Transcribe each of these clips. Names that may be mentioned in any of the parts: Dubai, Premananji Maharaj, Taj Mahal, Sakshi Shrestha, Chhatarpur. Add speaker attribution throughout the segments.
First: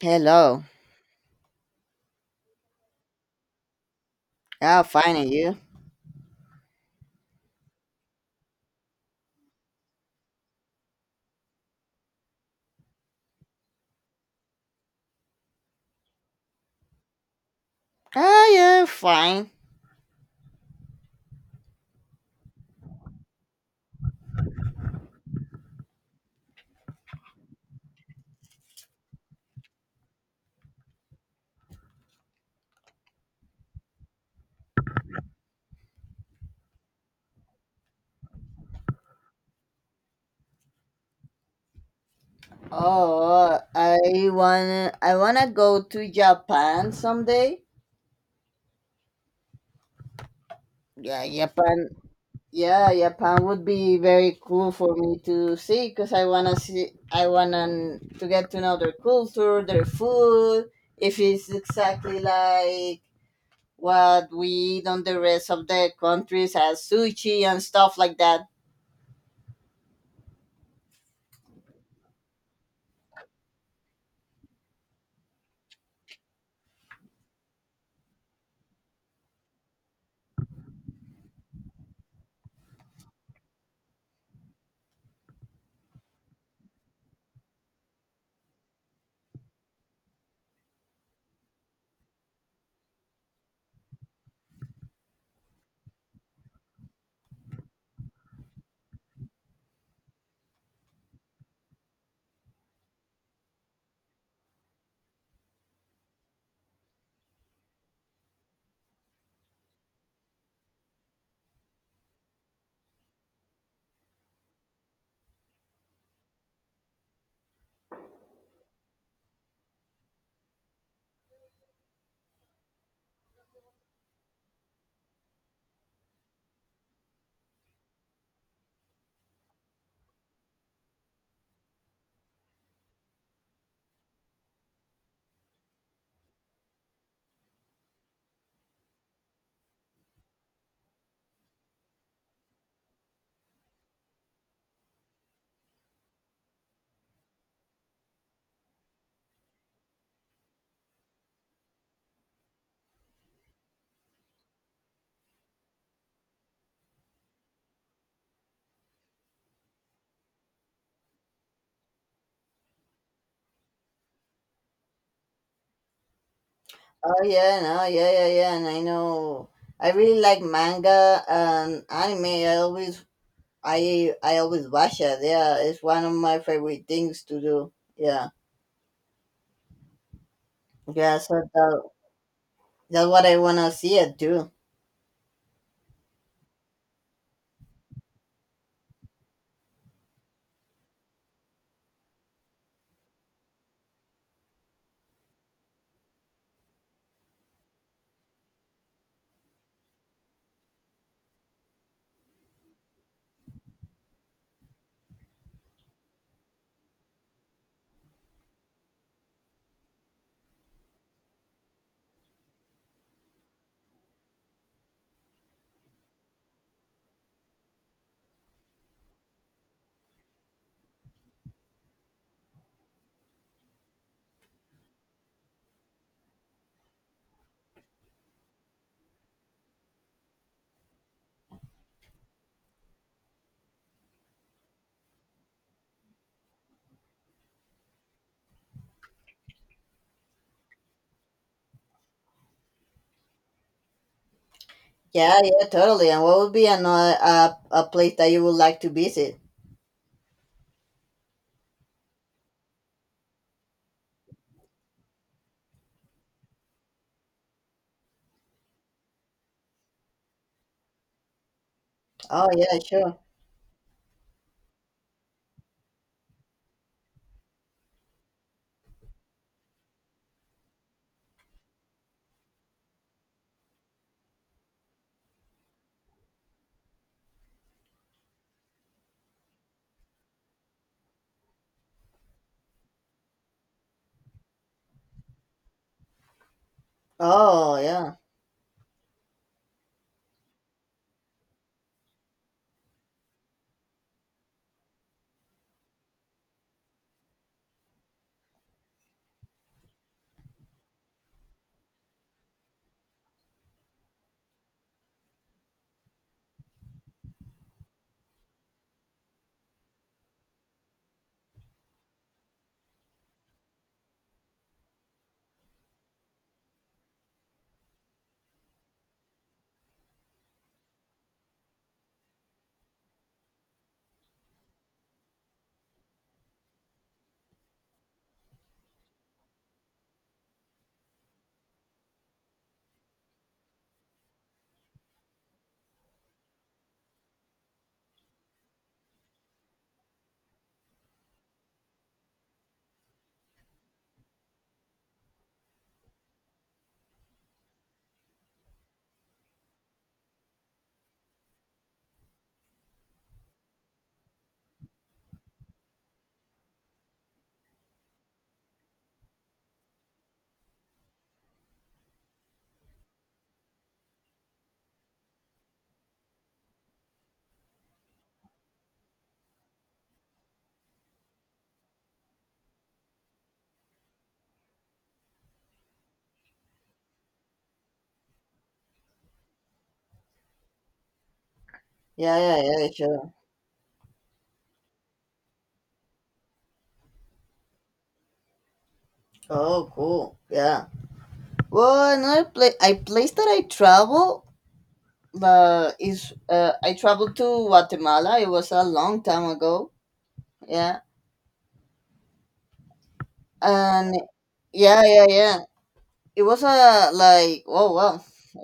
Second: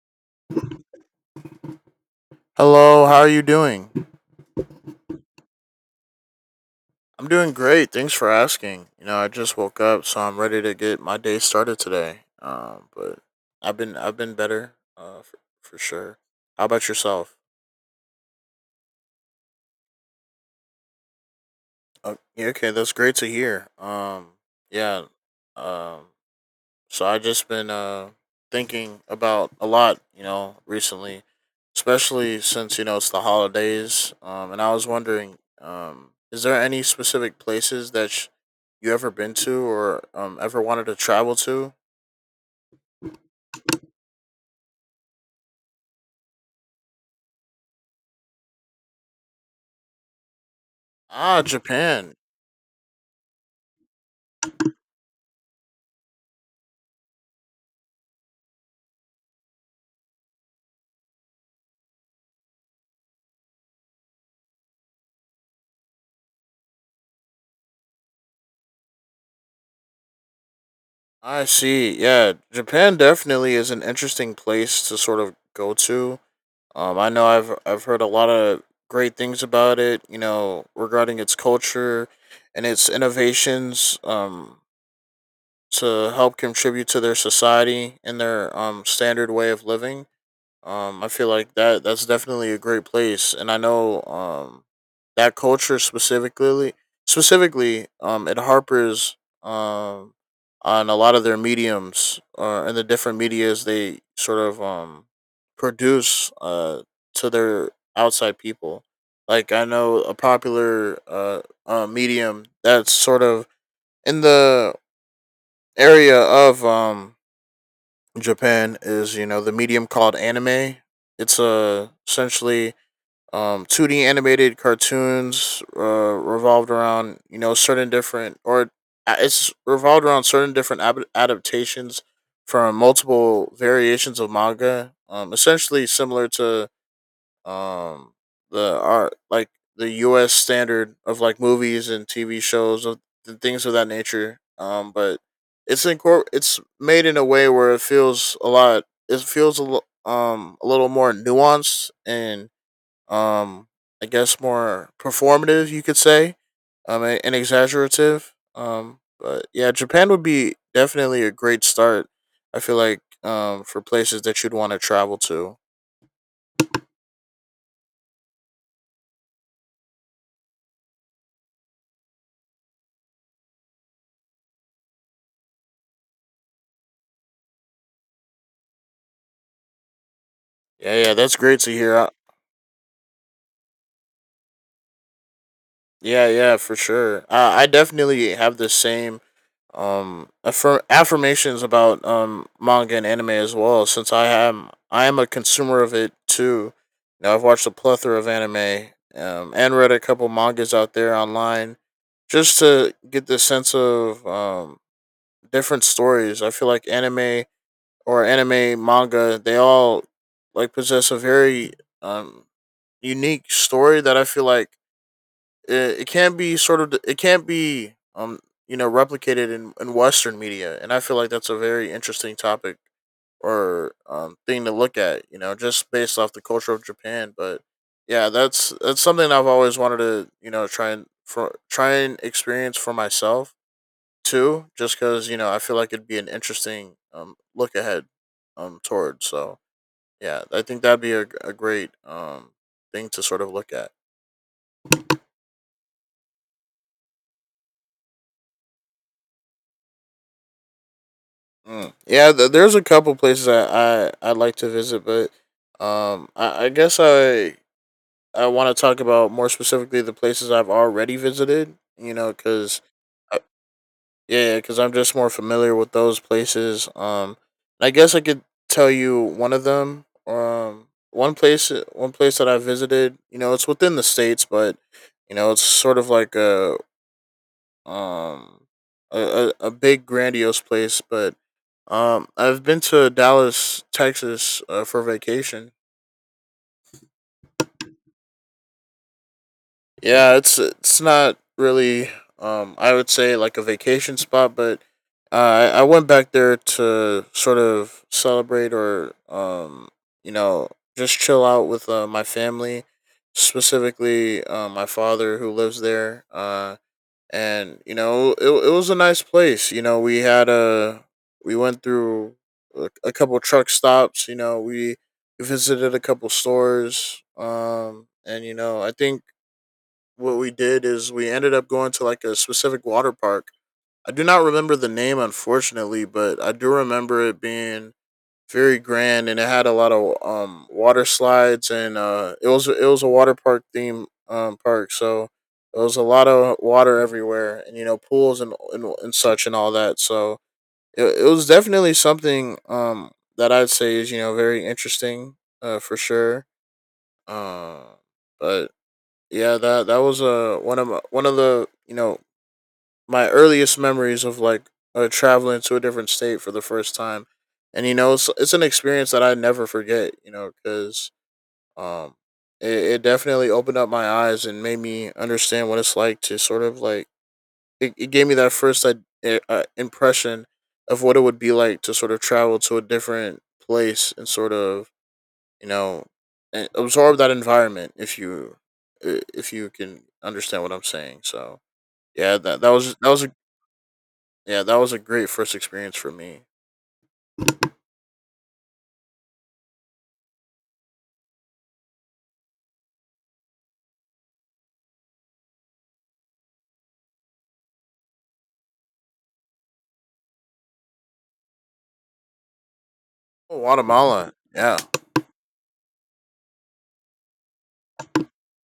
Speaker 1: Hello.
Speaker 2: Hello, how are you doing?
Speaker 1: How fine are you?
Speaker 2: I'm doing great. Thanks for asking. You know, I just woke up, so I'm ready to get my day started today. But I've been better, for sure. How about yourself?
Speaker 1: Ah, yeah, fine.
Speaker 2: Yeah, okay, that's great to hear. Yeah. Um, So I just been thinking about a lot, you know, recently, especially since you know it's the holidays. And I was wondering, is there any specific places that you ever been to or ever wanted to travel to?
Speaker 1: Oh, I wanna go to Japan someday. Yeah,
Speaker 2: Ah,
Speaker 1: Japan.
Speaker 2: Japan.
Speaker 1: Yeah, Japan would be very cool for me to see because I wanna see. I wanna to get to know their culture, their food. If it's exactly like what we eat on the rest of the countries as sushi and stuff like that.
Speaker 2: I see. Yeah, Japan definitely is an interesting place to sort of go to. I know I've heard a lot of great things about it. You know, regarding its culture and its innovations. To help contribute to their society and their standard way of living. I feel like that's definitely a great place, and I know that culture specifically it harpers um on a lot of their mediums and the different medias they sort of produce to their outside people. Like I know a popular medium that's sort of in the area of Japan is you know the medium called anime. It's essentially 2D animated cartoons revolved around you know certain different or it's revolved around certain different adaptations from multiple variations of manga. Essentially similar to um the art like the US standard of like movies and TV shows of and things of that nature. But it's made in a way where it feels a little more nuanced and um I guess more performative you could say and exaggerative but yeah, Japan would be definitely a great start I feel like for places that you'd want to travel to.
Speaker 1: Oh yeah, no, yeah, yeah, yeah, and I know. I really like manga and anime. I always watch it. Yeah, it's one of my favorite things to do. Yeah,
Speaker 2: Yeah, yeah,
Speaker 1: yeah.
Speaker 2: that's
Speaker 1: So
Speaker 2: great to
Speaker 1: that,
Speaker 2: hear.
Speaker 1: that's what I wanna see it do.
Speaker 2: Yeah, yeah, for sure. I definitely have the same affirmations about manga and anime as well. Since I am a consumer of it too. You know, I've watched a plethora of anime, and read a couple mangas out there online just to get the sense of different stories. I feel like anime or anime manga they all like possess a very um unique story that I feel like it can't be you know replicated in Western media, and I feel like that's a very interesting topic or thing to look at. You know, just based off the culture of Japan, but yeah, that's something I've always wanted to you know try and experience for myself too, just because you know I feel like it'd be an interesting look ahead towards. So yeah, I think that'd be a great thing to sort of look at.
Speaker 1: Yeah, yeah, totally. And what would be another a place that you would like to visit?
Speaker 2: Mm. Yeah, there's a couple places I'd like to visit, but I guess I want to talk about more specifically the places I've already visited. You know,
Speaker 1: Oh yeah,
Speaker 2: because
Speaker 1: sure.
Speaker 2: yeah, because I'm just more familiar with those places. I guess I could tell you one of them. One place that I visited. You know, it's within the states, but you know, it's sort of like um a big grandiose place, but I've been to Dallas, Texas for vacation.
Speaker 1: Oh yeah,
Speaker 2: Yeah, it's not really I would say like a vacation spot, but I went back there to sort of celebrate or you know just chill out with my family, specifically my father who lives there. And you know it was a nice place. You know, we went through a couple truck stops. You know, we visited a couple stores, and you know I think what we did is we ended up going to like a specific water park. I do not remember the name, unfortunately, but I do remember it being very grand, and it had a lot of water slides, and it was a water park theme park, so there was a lot of water everywhere, and you know pools and such and all that. So it was definitely something that I'd say is you know very interesting for sure. Uh, but Yeah, that was one of my, one of the you know my earliest memories of like traveling to a different state for the first time, and you know, it's an experience that I never forget. You know, because um, it definitely opened up my eyes and made me understand what it's like to sort of like it gave me that first impression of what it would be like to sort of travel to a different place and sort of you know and absorb that environment if you can understand what I'm saying. So
Speaker 1: yeah,
Speaker 2: yeah,
Speaker 1: yeah, yeah,
Speaker 2: that was a
Speaker 1: sure.
Speaker 2: yeah, that was a great first experience for me.
Speaker 1: Oh, cool. Yeah. Well, another place, a place that I travel but is I traveled to Guatemala. It was a long time ago. Yeah,
Speaker 2: Oh,
Speaker 1: and
Speaker 2: Guatemala. Yeah.
Speaker 1: yeah, yeah, yeah. It was a like oh wow,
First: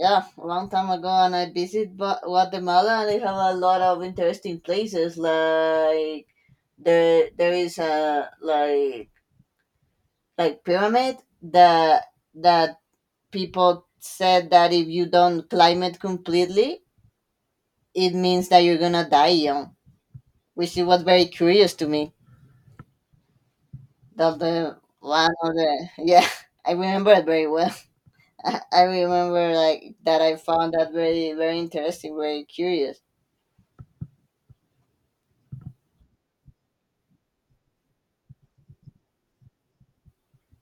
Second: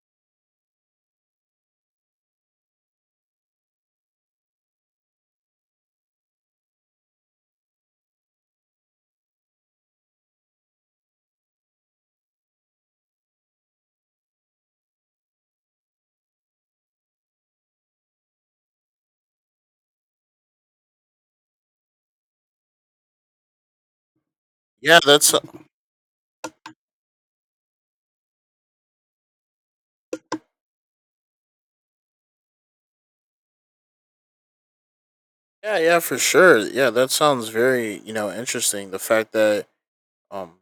Speaker 1: yeah, a long time ago. And I visit Guatemala, and they have a lot of interesting places. Like there is a like pyramid that that people said that if you don't climb it completely, it means that you're gonna die young, which it was very curious to me. That's the
Speaker 2: Yeah,
Speaker 1: one
Speaker 2: that's
Speaker 1: of the yeah. I remember it very well. I remember like that. I found that very very interesting, very curious.
Speaker 2: yeah, yeah, for sure. Yeah, that sounds very, you know, interesting. The fact that Um,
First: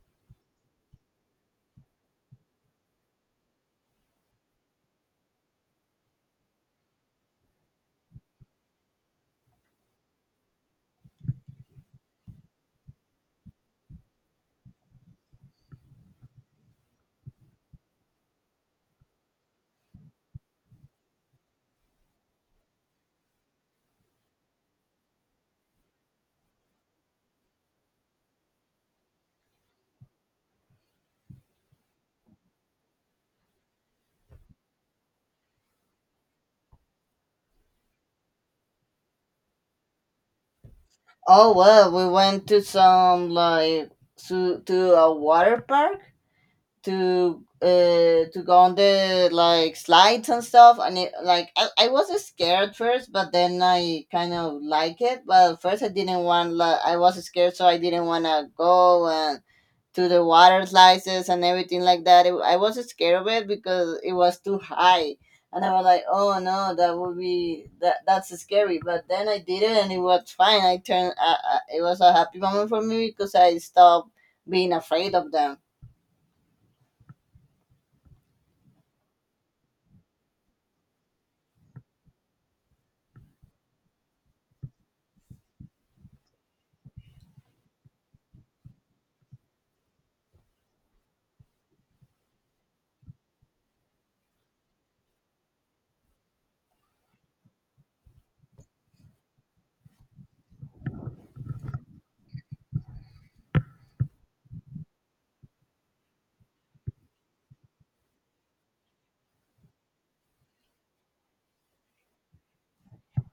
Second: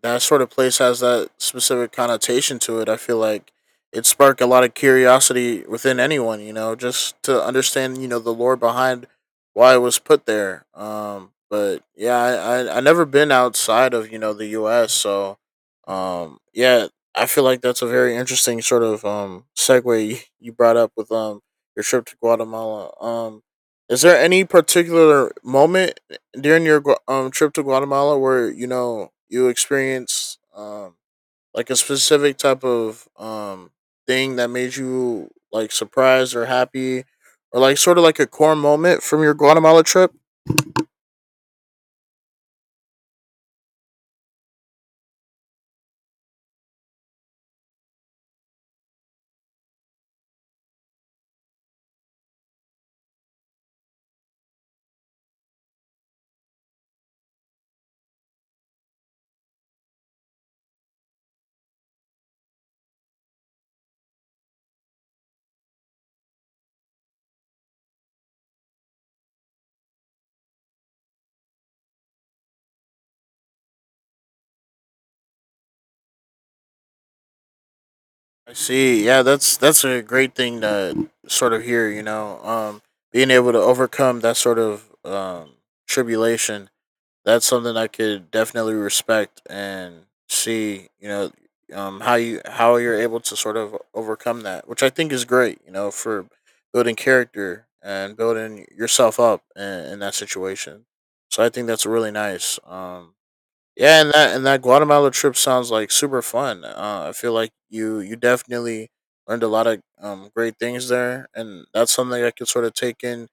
Speaker 2: that sort of place has that specific connotation to it. I feel like it sparked a lot of curiosity within anyone, you know, just to understand, you know, the lore behind why it was put there. But Yeah, I never been outside of you know the U.S. So, yeah, I feel like that's a very interesting sort of segue you brought up with your trip to Guatemala. Is there any particular moment during your trip to Guatemala where you know you experienced like a specific type of thing that made you like surprised or happy or like sort of like a core moment from your Guatemala trip?
Speaker 1: Oh well, we went to some like to a water park to uh to go on the like slides and stuff, and it like I was scared first, but then I kind of like it. But first I didn't want, like I was scared, so I didn't want to go and to the water slices and everything like that. It, I was scared of it because it was too high, and I was like, "Oh no, that would be that that's scary." But then I did it, and it was fine. I turned. It was a happy moment for me because I stopped being afraid of them.
Speaker 2: I see. Yeah, that's a great thing to sort of hear, you know. Being able to overcome that sort of tribulation, that's something I could definitely respect and see, you know, how you're able to sort of overcome that, which I think is great, you know, for building character and building yourself up in that situation. So I think that's really nice. Yeah, and that Guatemala trip sounds like super fun. I feel like you definitely learned a lot of great things there, and that's something I could sort of take in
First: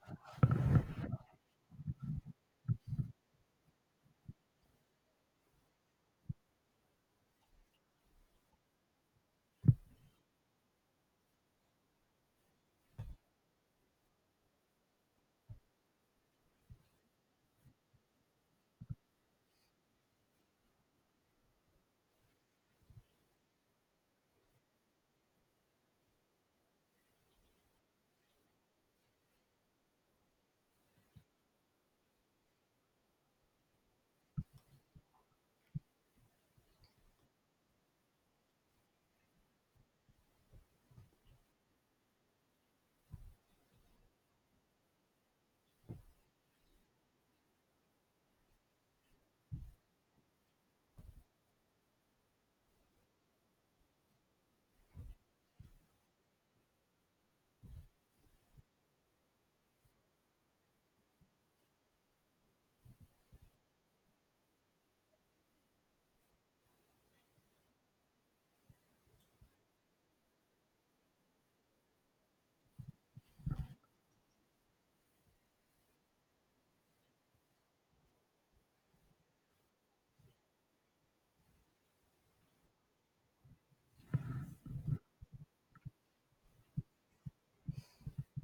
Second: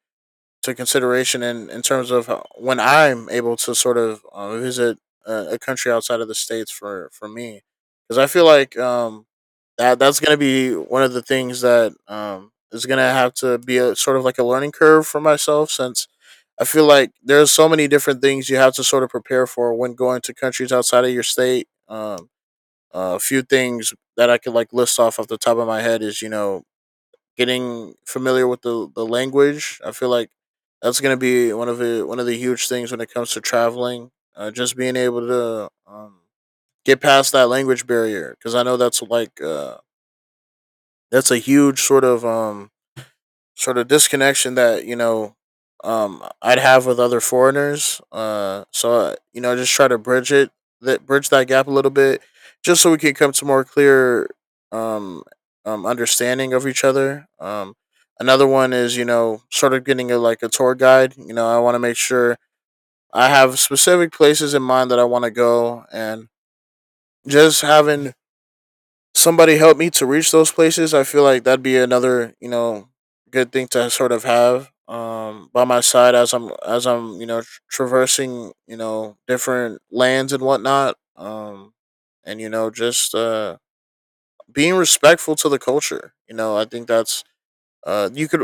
Speaker 2: to consideration in terms of when I'm able to sort of visit a country outside of the states for me, because I feel like that's gonna be one of the things that is gonna have to be a sort of like a learning curve for myself since. I feel like there's so many different things you have to sort of prepare for when going to countries outside of your state. A few things that I could like list off off the top of my head is you know getting familiar with the language. I feel like that's going to be one of the huge things when it comes to traveling. Just being able to get past that language barrier, because I know that's like that's a huge sort of sort of disconnection that you know, I'd have with other foreigners, you know, just try to bridge that gap a little bit, just so we can come to more clear, um, understanding of each other. Another one is you know, sort of getting a like a tour guide. You know, I want to make sure I have specific places in mind that I want to go, and just having somebody helped me to reach those places, I feel like that'd be another, you know, good thing to sort of have by my side as you know, traversing, you know, different lands and whatnot. And You know, just being respectful to the culture. You know, I think that's you could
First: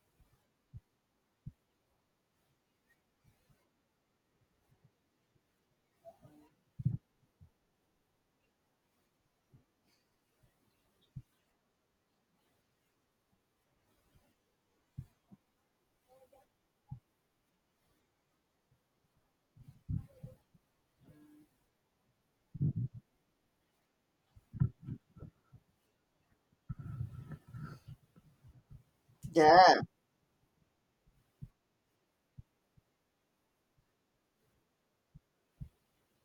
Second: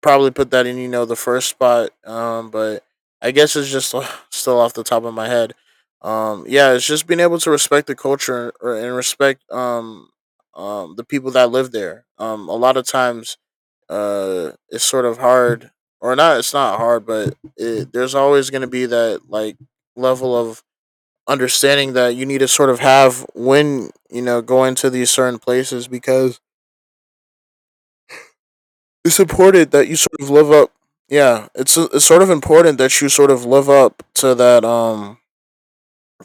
Speaker 2: probably put that in, you know, the first spot. But I guess it's just still off the top of my head. Yeah, it's just being able to respect the culture or, and respect the people that live there. A lot of times, it's sort of hard, or not. It's not hard, but there's always going to be that like level of understanding that you need to sort of have when you know going to these certain places because it's important
Speaker 1: Yeah.
Speaker 2: that you sort of live up. Yeah, it's sort of important that you sort of live up to that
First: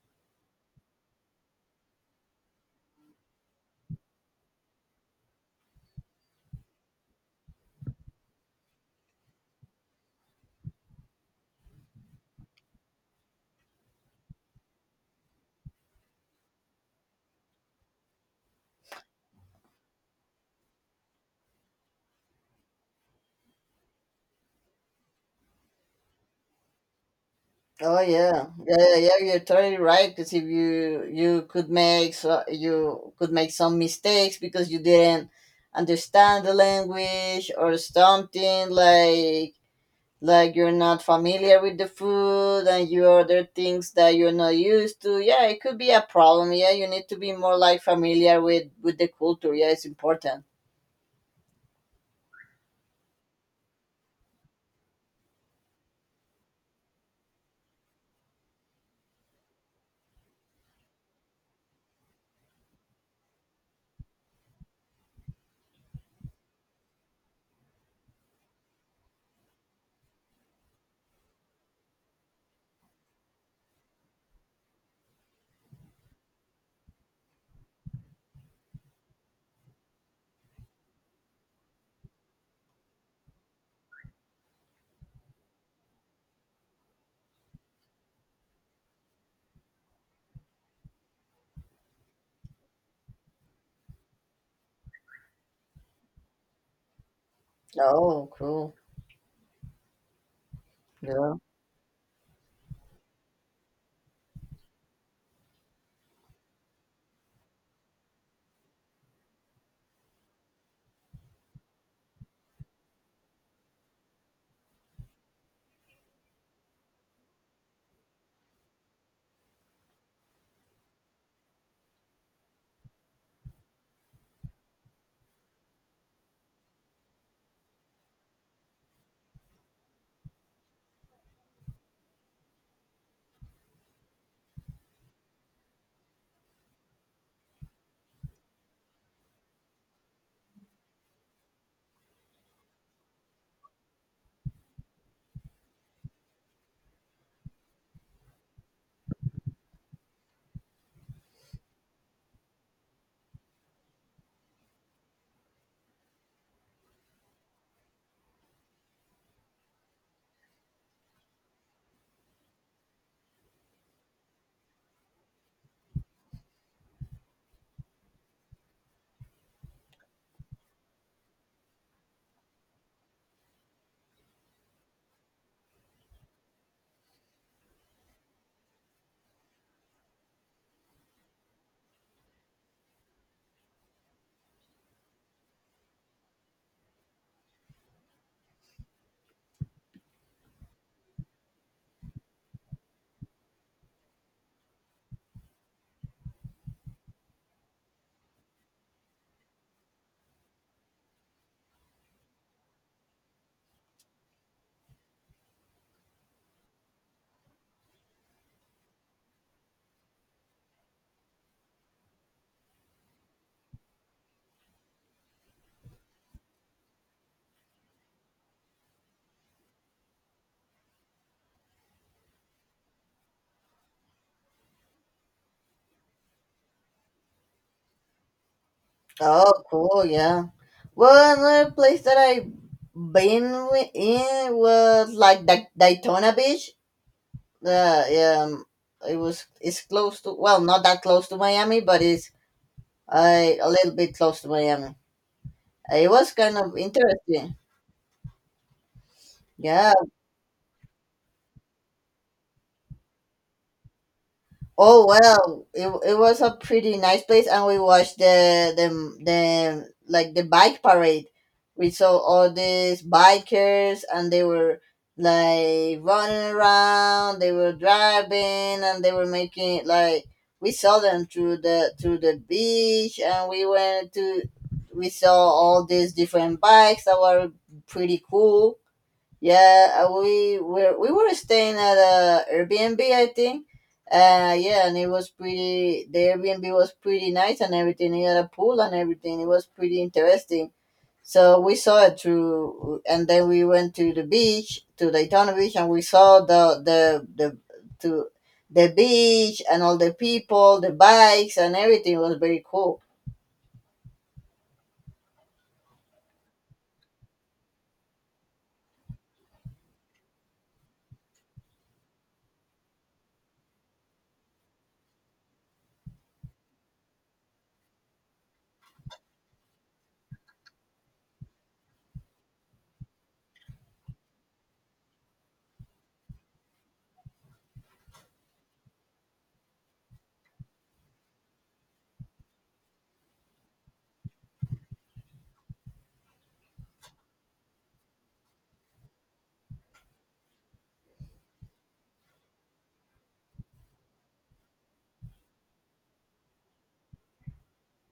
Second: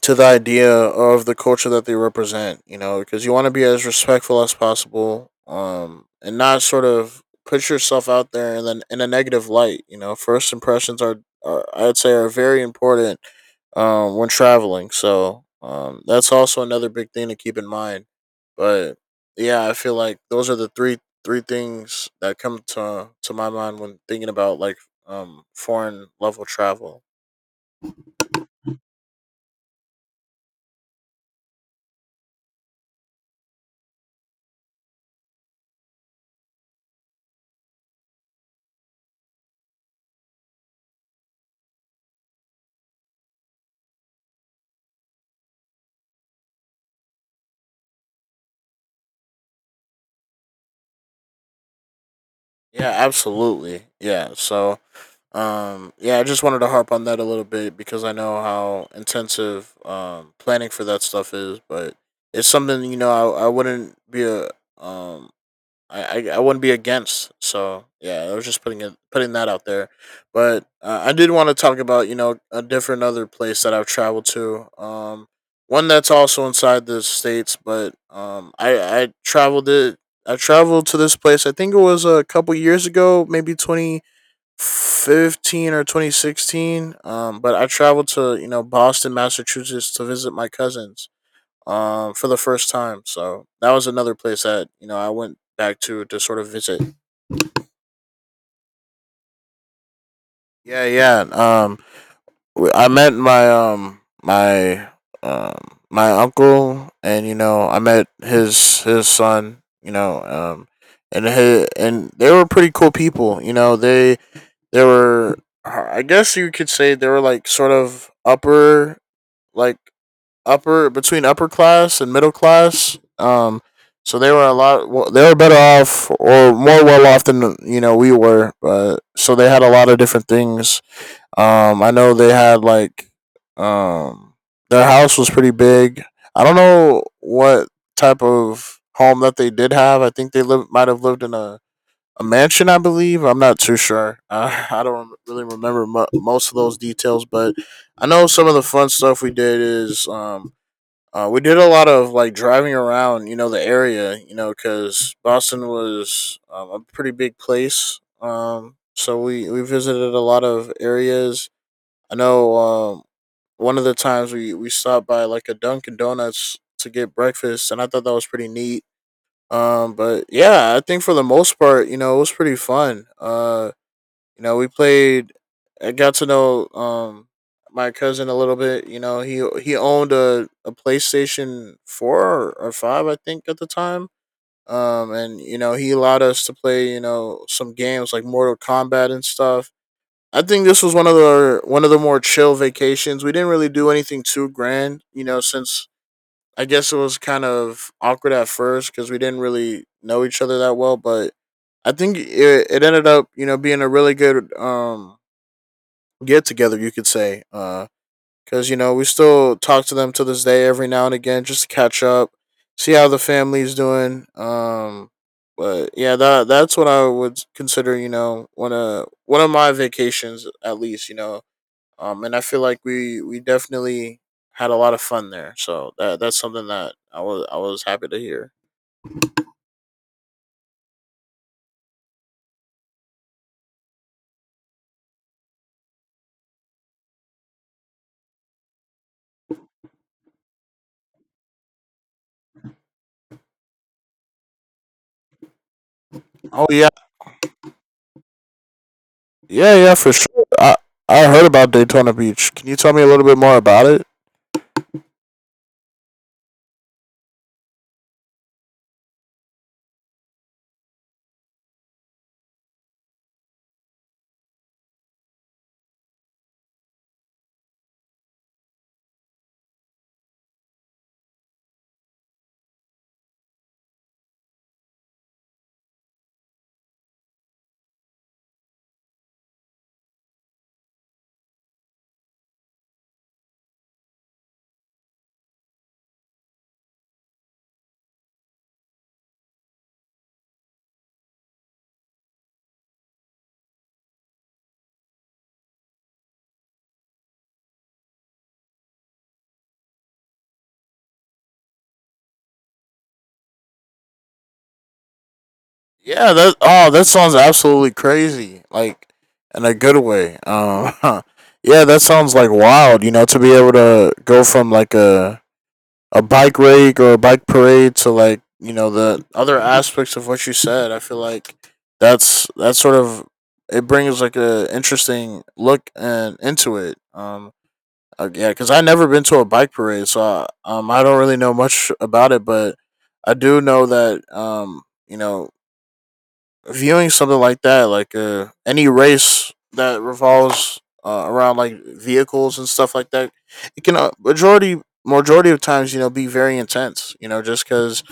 Speaker 2: to the idea of the culture that they represent, you know, because you want to be as respectful as possible, and not sort of put yourself out there and then in a negative light, you know. First impressions are, are I'd say, are very important when traveling. So that's also another big thing to keep in mind. But yeah, I feel like those are the three things that come to my mind when thinking about like foreign level travel.
Speaker 1: Oh, yeah. Yeah, yeah, yeah. You're totally right. Because if you could make so you could make some mistakes because you didn't understand the language or something like you're not familiar with the food, and you order things that you're not used to. Yeah, it could be a problem. Yeah, you need to be more like familiar with the culture. Yeah, it's important.
Speaker 2: Yeah, absolutely. Yeah. So yeah, I just wanted to harp on that a little bit because I know how intensive planning for that stuff is, but it's something, you know. I wouldn't be a um I wouldn't be against. So yeah, I was just putting that out there, but I did want to talk about, you know, a different other place that I've traveled to. One that's also inside the states, but I traveled it. I traveled to this place. I think it was a couple years ago, maybe 2015 or 2016. But I traveled to, you know, Boston, Massachusetts, to visit my cousins for the first time. So that was another place that, you know, I went back to sort of visit.
Speaker 1: Oh, cool.
Speaker 2: Yeah, yeah.
Speaker 1: Yeah.
Speaker 2: I met my um uncle, and, you know, I met his son. You know, and they were pretty cool people. You know, they were. I guess you could say they were like sort of upper, like upper, between upper class and middle class. They were better off or more well off than, you know, we were. So they had a lot of different things. I know they had like um, their house was pretty big. I don't know what type of home that they did have. I think they live might have lived in a mansion, I believe. I'm not too sure. I don't really remember most of those details, but I know some of the fun stuff we did is we did a lot of like driving around, you know, the area, you know, because Boston was a pretty big place. So we visited a lot of areas. I know one of the times we stopped by like a Dunkin' Donuts to get breakfast, and I thought that was pretty neat. But yeah, I think for the most part, you know, it was pretty fun. You know, we played. I got to know my cousin a little bit. You know, he owned a PlayStation four or five, I think, at the time. And, you know, he allowed us to play, you know, some games like Mortal Kombat and stuff. I think this was one of the more chill vacations. We didn't really do anything too grand. You know, since I guess it was kind of awkward at first because we didn't really know each other that well, but I think it ended up, you know, being a really good get together, you could say. Because, you know, we still talk to them to this day every now and again, just to catch up, see how the family's doing. But yeah, that that's what I would consider, you know, one of my vacations, at least, you know. And I feel like we definitely had a lot of fun there. So that that's something that I was happy to hear.
Speaker 1: Oh, cool. Yeah. Well, another place that I in was like Daytona Beach. Yeah. It was, it's close to, well, not that close to Miami, but it's a little bit close to Miami. It was kind
Speaker 2: Oh
Speaker 1: of
Speaker 2: yeah,
Speaker 1: interesting.
Speaker 2: yeah,
Speaker 1: Yeah.
Speaker 2: yeah, for sure. I heard about Daytona Beach. Can you tell me a little bit more about it?
Speaker 1: Oh well, it was a pretty nice place, and we watched the like the bike parade. We saw all these bikers, and they were like running around. They were driving, and they were making like we saw them through the beach, and we went to, we saw all these different bikes that were pretty cool. Yeah, we were, we were staying at a Airbnb, I think. Yeah, and it was pretty. The Airbnb was pretty nice and everything. It had a pool and everything. It was pretty interesting. So we saw it through, and then we went to the beach, to Daytona Beach, and we saw to the beach and all the people, the bikes and everything. It was very cool.
Speaker 2: Yeah, that, oh, that sounds absolutely crazy. Like in a good way. Um, yeah, that sounds like wild, you know, to be able to go from like a bike rig or a bike parade to like, you know, the other aspects of what you said. I feel like that's sort of, it brings like a interesting look and into it. Yeah, cuz I never been to a bike parade, so I don't really know much about it, but I do know that, you know, viewing something like that, like, any race that revolves around like vehicles and stuff like that, it can, majority of times, you know, be very intense. You know, just because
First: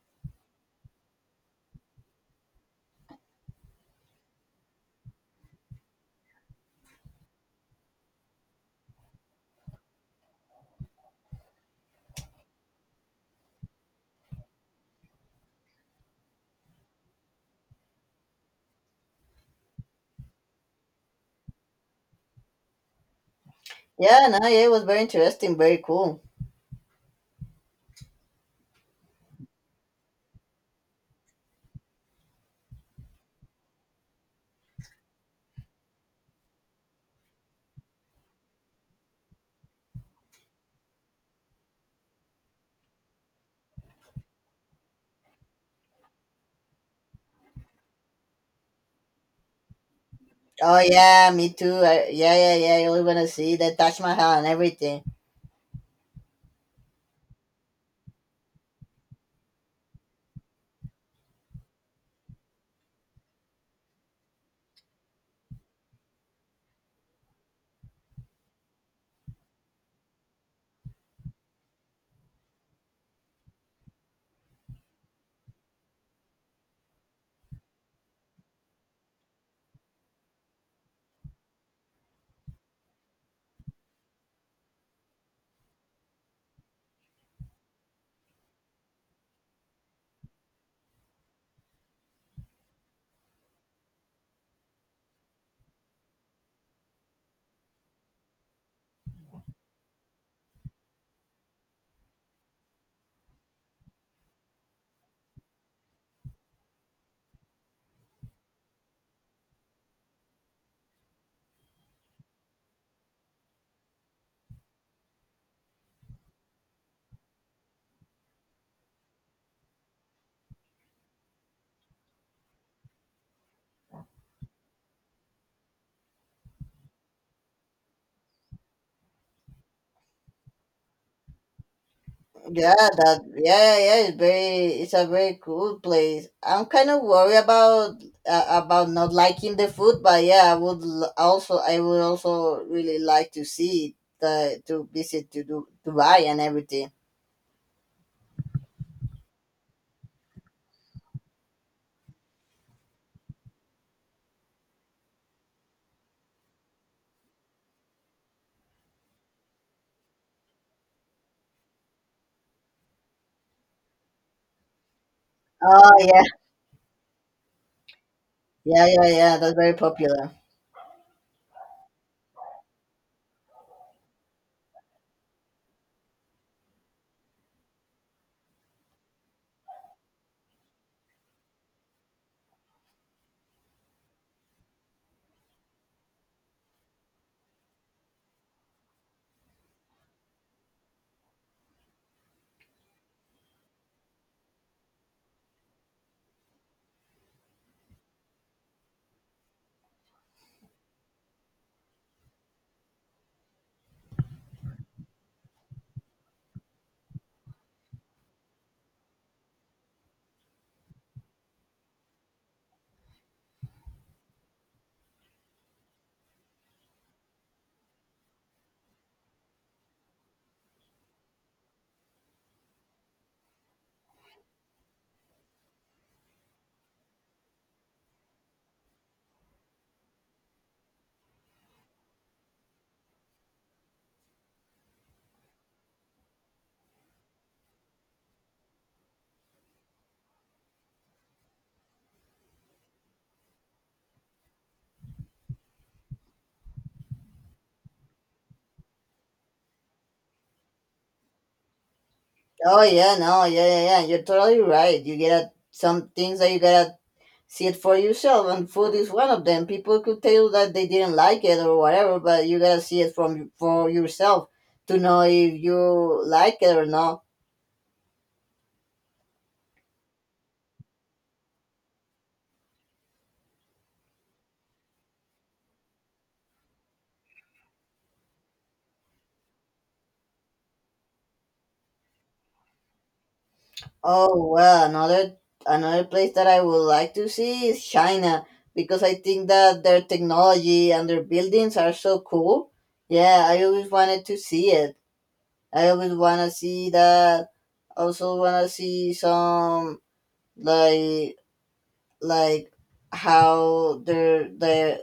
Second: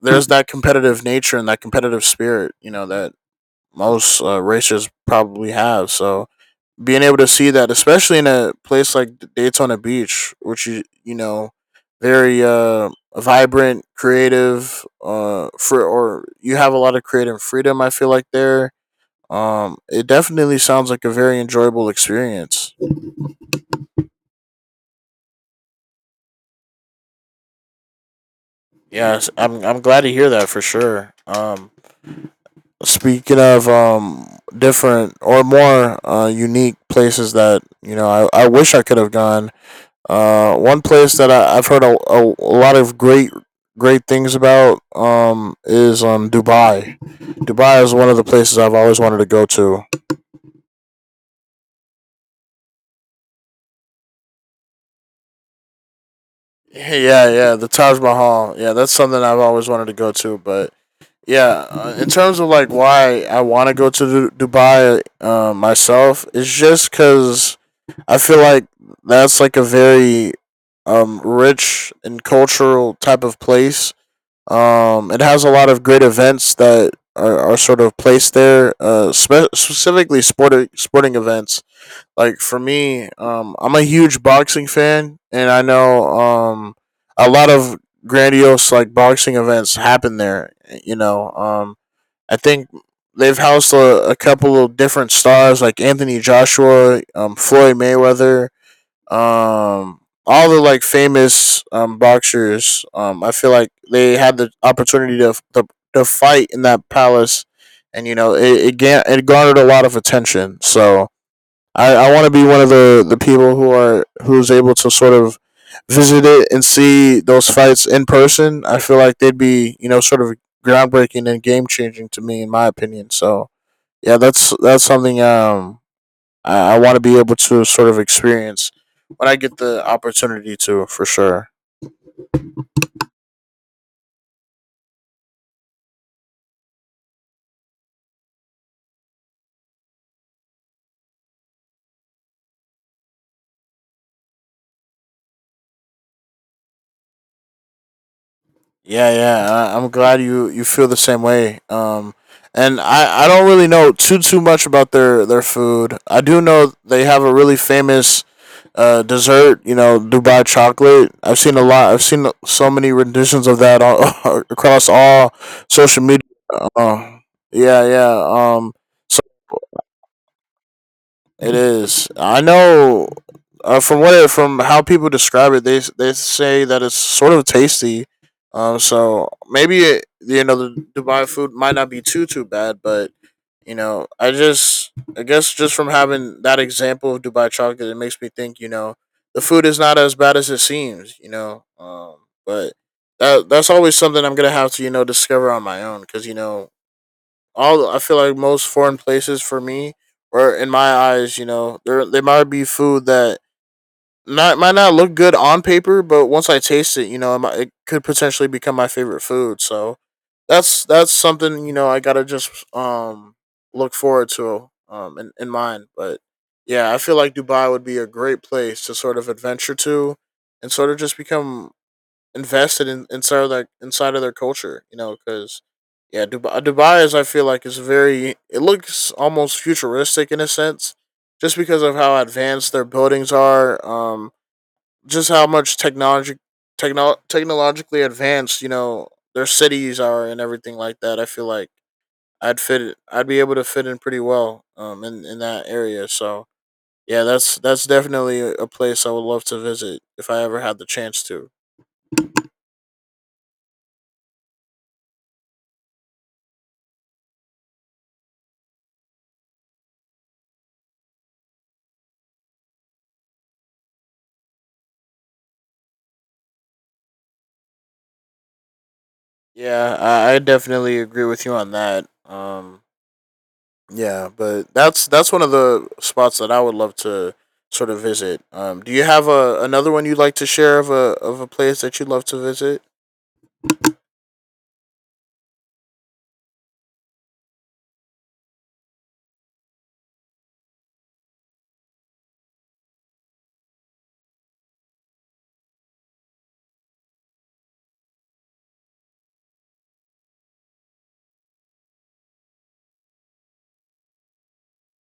Speaker 2: there's that competitive nature and that competitive spirit, you know, that most, racers probably have. So being able to see that, especially in a place like Daytona Beach, which, you know, very vibrant, creative, for or you have a lot of creative freedom, I feel like there, it definitely sounds like a very enjoyable experience.
Speaker 1: Yeah, no, yeah, it was very interesting, very cool.
Speaker 2: Yes, I'm glad to hear that for sure. Speaking of different or more unique places that, you know, I wish I could have gone. One place that I've heard a lot of great things about is Dubai. Dubai is one of the places I've always wanted to go to.
Speaker 1: Oh yeah, me too. I, yeah, yeah, yeah. I really wanna see the Taj Mahal and everything.
Speaker 2: Yeah, yeah, the Taj Mahal. Yeah, that's something I've always wanted to go to, but yeah, in terms of like why I want to go to Dubai myself, it's just because I feel like that's like a very rich and cultural type of place. It has a lot of great events that are sort of placed there, specifically sporting events. Like for me, I'm a huge boxing fan, and I know, a lot of grandiose like boxing events happen there. You know, I think they've housed a couple of different stars like Anthony Joshua, Floyd Mayweather, um, all the like famous, boxers. I feel like they had the opportunity to fight in that palace, and you know it garnered a lot of attention. So I want to be one of the people who are who's able to sort of visit it and see those fights in person. I feel like they'd be, you know, sort of groundbreaking and game changing to me in my opinion. So yeah, that's something, I want to be able to sort of experience when I get the opportunity to, for sure.
Speaker 1: Yeah, that. Yeah, yeah, yeah. It's very. It's a very cool place. I'm kind of worried about not liking the food, but yeah, I would also. I would also really like to see the to visit to do Dubai and everything.
Speaker 2: Yeah, yeah, I I'm glad you you feel the same way. And I don't really know too much about their food. I do know they have a really famous, dessert, you know, Dubai chocolate. I've seen a lot. I've seen so many renditions of that all across all
Speaker 1: Oh
Speaker 2: social media.
Speaker 1: yeah,
Speaker 2: Uh, yeah, yeah.
Speaker 1: yeah, yeah, yeah. That's very popular.
Speaker 2: It is. I know. From from how people describe it, they say that it's sort of tasty. So maybe it, you know, the Dubai food might not be too bad, but you know, I just, I guess just from having that example of Dubai chocolate, it makes me think, you know, the food is not as bad as it seems. You know, but that that's always something I'm gonna have to, you know, discover on my own because, you know, all, I feel like most foreign places for me, or in my eyes, you know, there might be food that not might not look good on paper, but once I taste it, you know, it could potentially become my favorite food. So that's something, you know, I gotta just look forward to in mind. But yeah, I feel like Dubai would be a great place to sort of adventure to, and sort of just become invested in inside of their culture, you know, because yeah, Dubai is, I feel like, is very, it looks almost futuristic in a sense, just because of how advanced their buildings are, just how much technologically advanced, you know, their cities are and everything like that. I feel like I'd be able to fit in pretty well, in that area. So yeah, that's definitely a place I would love to visit if I ever had the chance to.
Speaker 1: Oh yeah, no, yeah, yeah, yeah. You're totally right. You get a, some things that you gotta see it for yourself, and food is one of them. People could tell you that they didn't like it or whatever, but you gotta see it from for yourself to know if you like it or not.
Speaker 2: Yeah, I definitely agree with you on that. Yeah, but that's one of the spots that I would love to sort of visit. Do you have a another one you'd like to share of a place that you'd love to visit?
Speaker 1: Oh well, another another place that I would like to see is China, because I think that their technology and their buildings are so cool. Yeah, I always wanted to see it. I always want to see that. Also want to see some like like how their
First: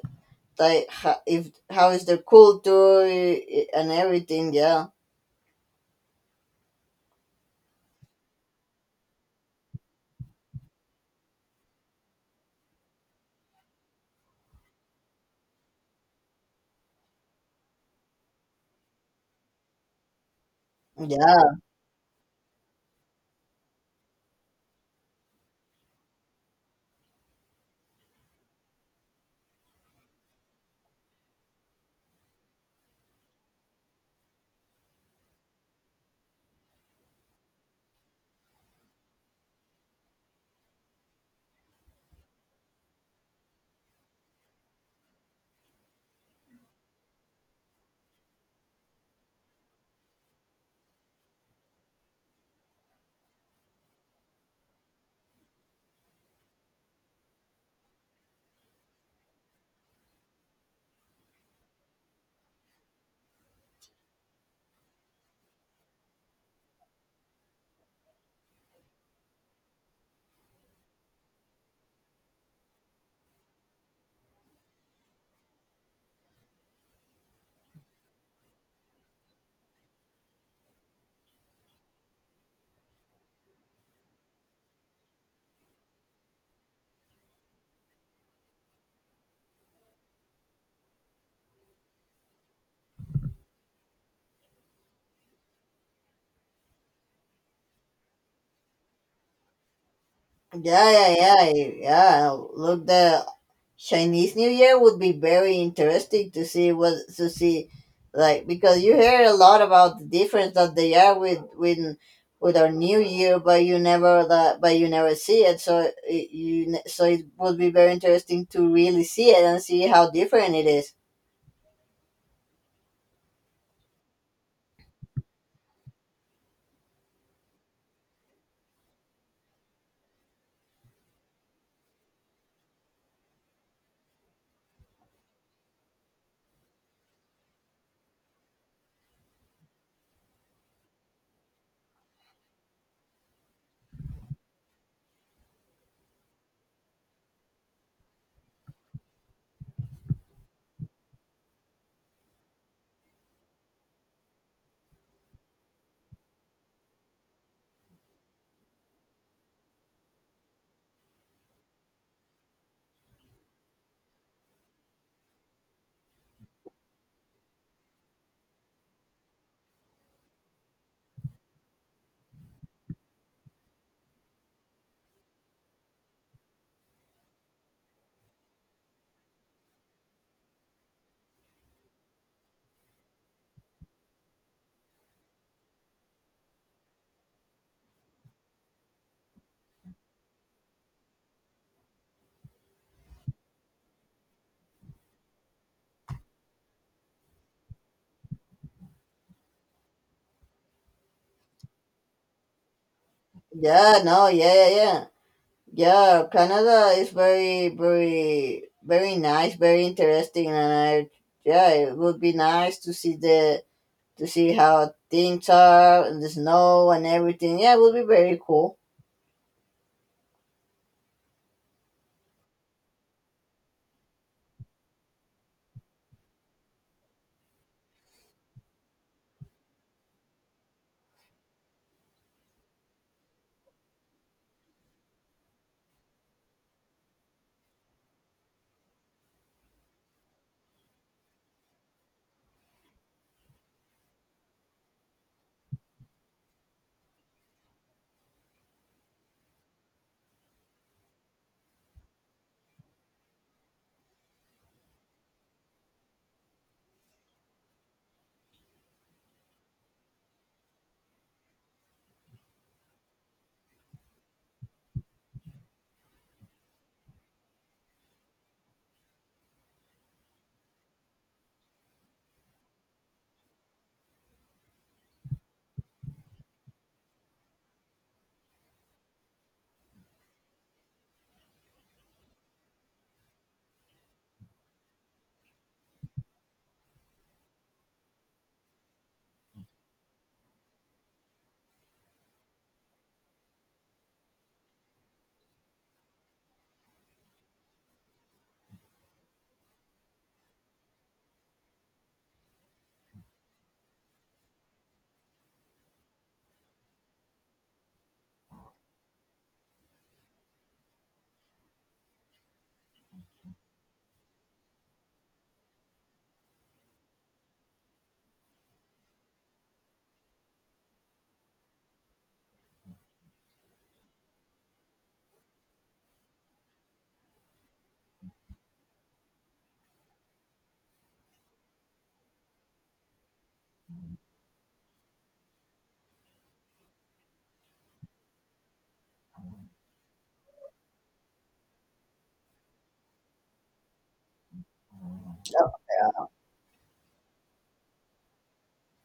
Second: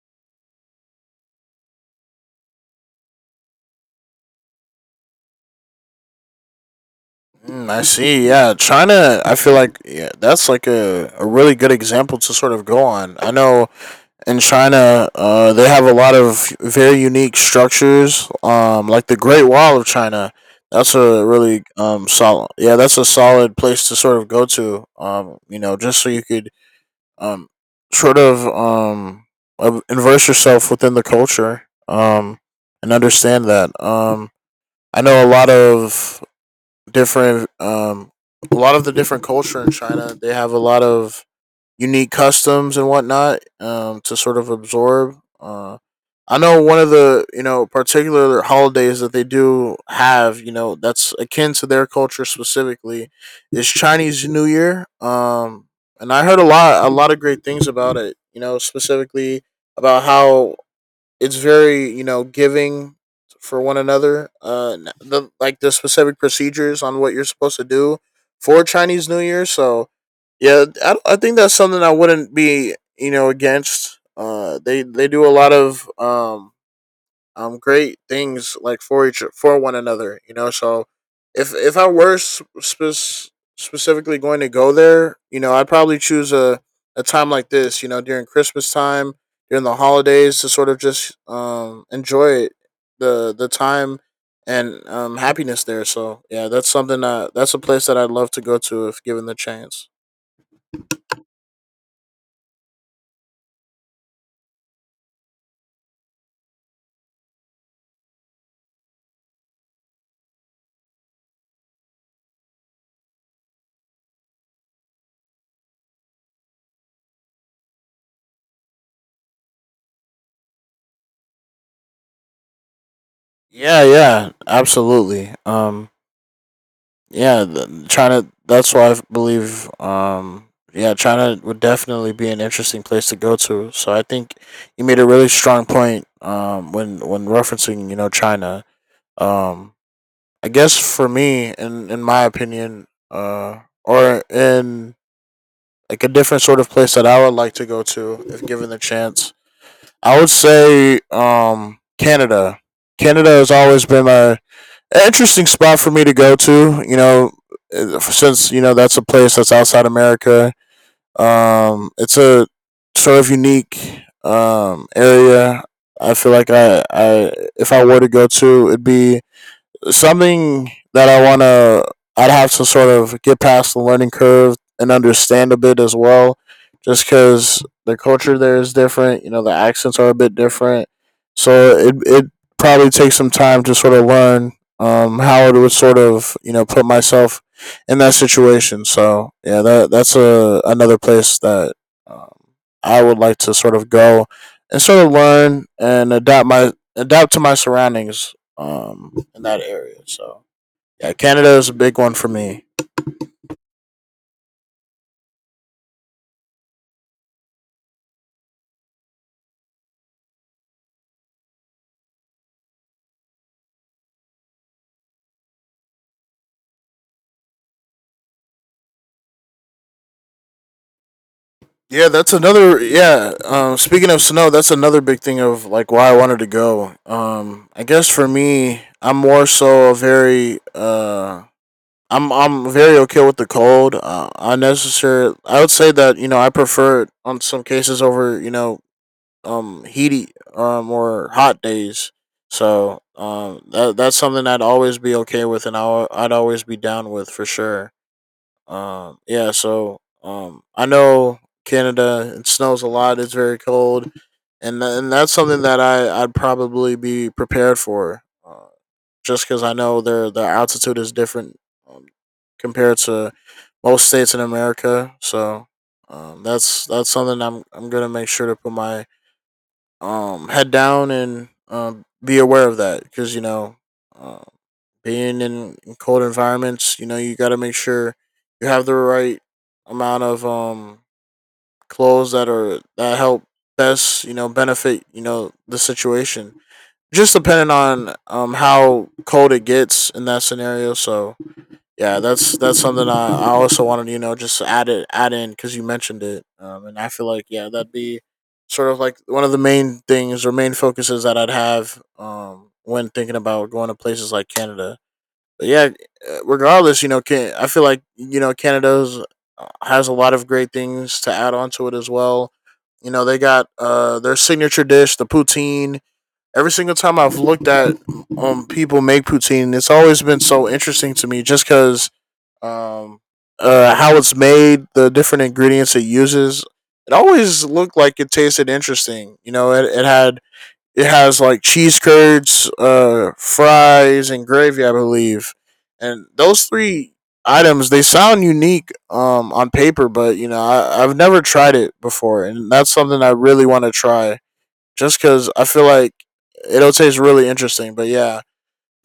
Speaker 1: like how, if how is the culture and everything. Yeah.
Speaker 2: Mm, I see. Yeah, China. I feel like yeah, that's like a really good example to sort of go on. I know in China, they have a lot of very unique structures, like the Great Wall of China. That's a
Speaker 1: Yeah,
Speaker 2: really solid, yeah, that's a solid place to sort of go to, you know, just so you could um, sort of immerse yourself within the culture, and understand that. I know a lot of different, a lot of the different culture in China, they have a lot of unique customs and whatnot, to sort of absorb. I know one of the, you know, particular holidays that they do have, you know, that's akin to their culture specifically is Chinese New Year. And I heard a lot of great things about it. You know, specifically about how it's very, you know, giving for one another. The like the specific procedures on what you're supposed to do for Chinese New Year. So yeah, I think that's something I wouldn't be, you know, against. They do a lot of great things like for one another, you know. So if I were specifically going to go there, you know, I'd probably choose a time like this, you know, during christmas time, during the holidays, to sort of just enjoy it, the time and happiness there. So yeah, that's something that that's a place that I'd love to go to if given the chance.
Speaker 1: yeah, yeah, yeah, yeah, look, the Chinese New Year would be very interesting to see, what to see, like, because you hear a lot about the difference that they are with with our new year, but you never that, but you never see it. So it, so it would be very interesting to really see it and see how different it is.
Speaker 2: Yeah, yeah, absolutely. Yeah, China. That's why I believe. Yeah, China would definitely be an interesting place to go to. So I think you made a really strong point. When referencing, you know, China. Um, I guess for me, in my opinion, or in like a different sort of place that I would like to go to if given the chance, I would say Canada. Canada has always been my an interesting spot for me to go to. You know, since, you know, that's a place that's outside America. It's a sort of unique area. I feel like I if I were to go to, it'd be something that I want to, I'd have to sort of get past the learning curve and understand a bit as well, just because the culture there is different. You know, the accents are a bit different, so it probably takes some time to sort of learn, how it would sort of, you know, put myself in that situation. So yeah, that that's a another place that um, I would like to sort of go and sort of learn and adapt to my surroundings in that area. So yeah, Canada is a big one for me.
Speaker 1: Yeah, no, yeah, yeah, yeah. Yeah, Canada is very, very, very nice, very interesting, and I, yeah, it would be nice to see the to see how things are and the snow and everything. Yeah, it would be very cool.
Speaker 2: Yeah, that's another yeah. Speaking of snow, that's another big thing of like why I wanted to go. I guess for me, I'm more so a very I'm very okay with the cold. Unnecessary. I would say that, you know, I prefer it on some cases over, you know, heaty or hot days. So that that's something I'd always be okay with, and I'd always be down with for sure. Yeah, so I know Canada. It snows a lot. It's very cold, and and that's something that I'd probably be prepared for, just because I know their altitude is different, um, compared to most states in America. So that's something I'm gonna make sure to put my head down and be aware of that, because, you know, um, being in cold environments, you know, you got to make sure you have the right amount of clothes that are that help best, you know, benefit, you know, the situation, just depending on how cold it gets in that scenario. So yeah, that's something I also wanted, you know, just add in, because you mentioned it, and I feel like yeah, that'd be sort of like one of the main things or main focuses that I'd have, when thinking about going to places like Canada. But yeah, regardless, you know, can I feel like, you know, Canada's, has a lot of great things to add onto it as well. You know, they got, their signature dish, the poutine. Every single time I've looked at people make poutine, it's always been so interesting to me just because um, how it's made, the different ingredients it uses. It always looked like it tasted interesting. You know, it had it has like cheese curds, fries, and gravy, I believe. And those three items, they sound unique, on paper, but, you know, I've never tried it before, and that's something I really want to try. Just because I feel like it'll taste really interesting. But yeah,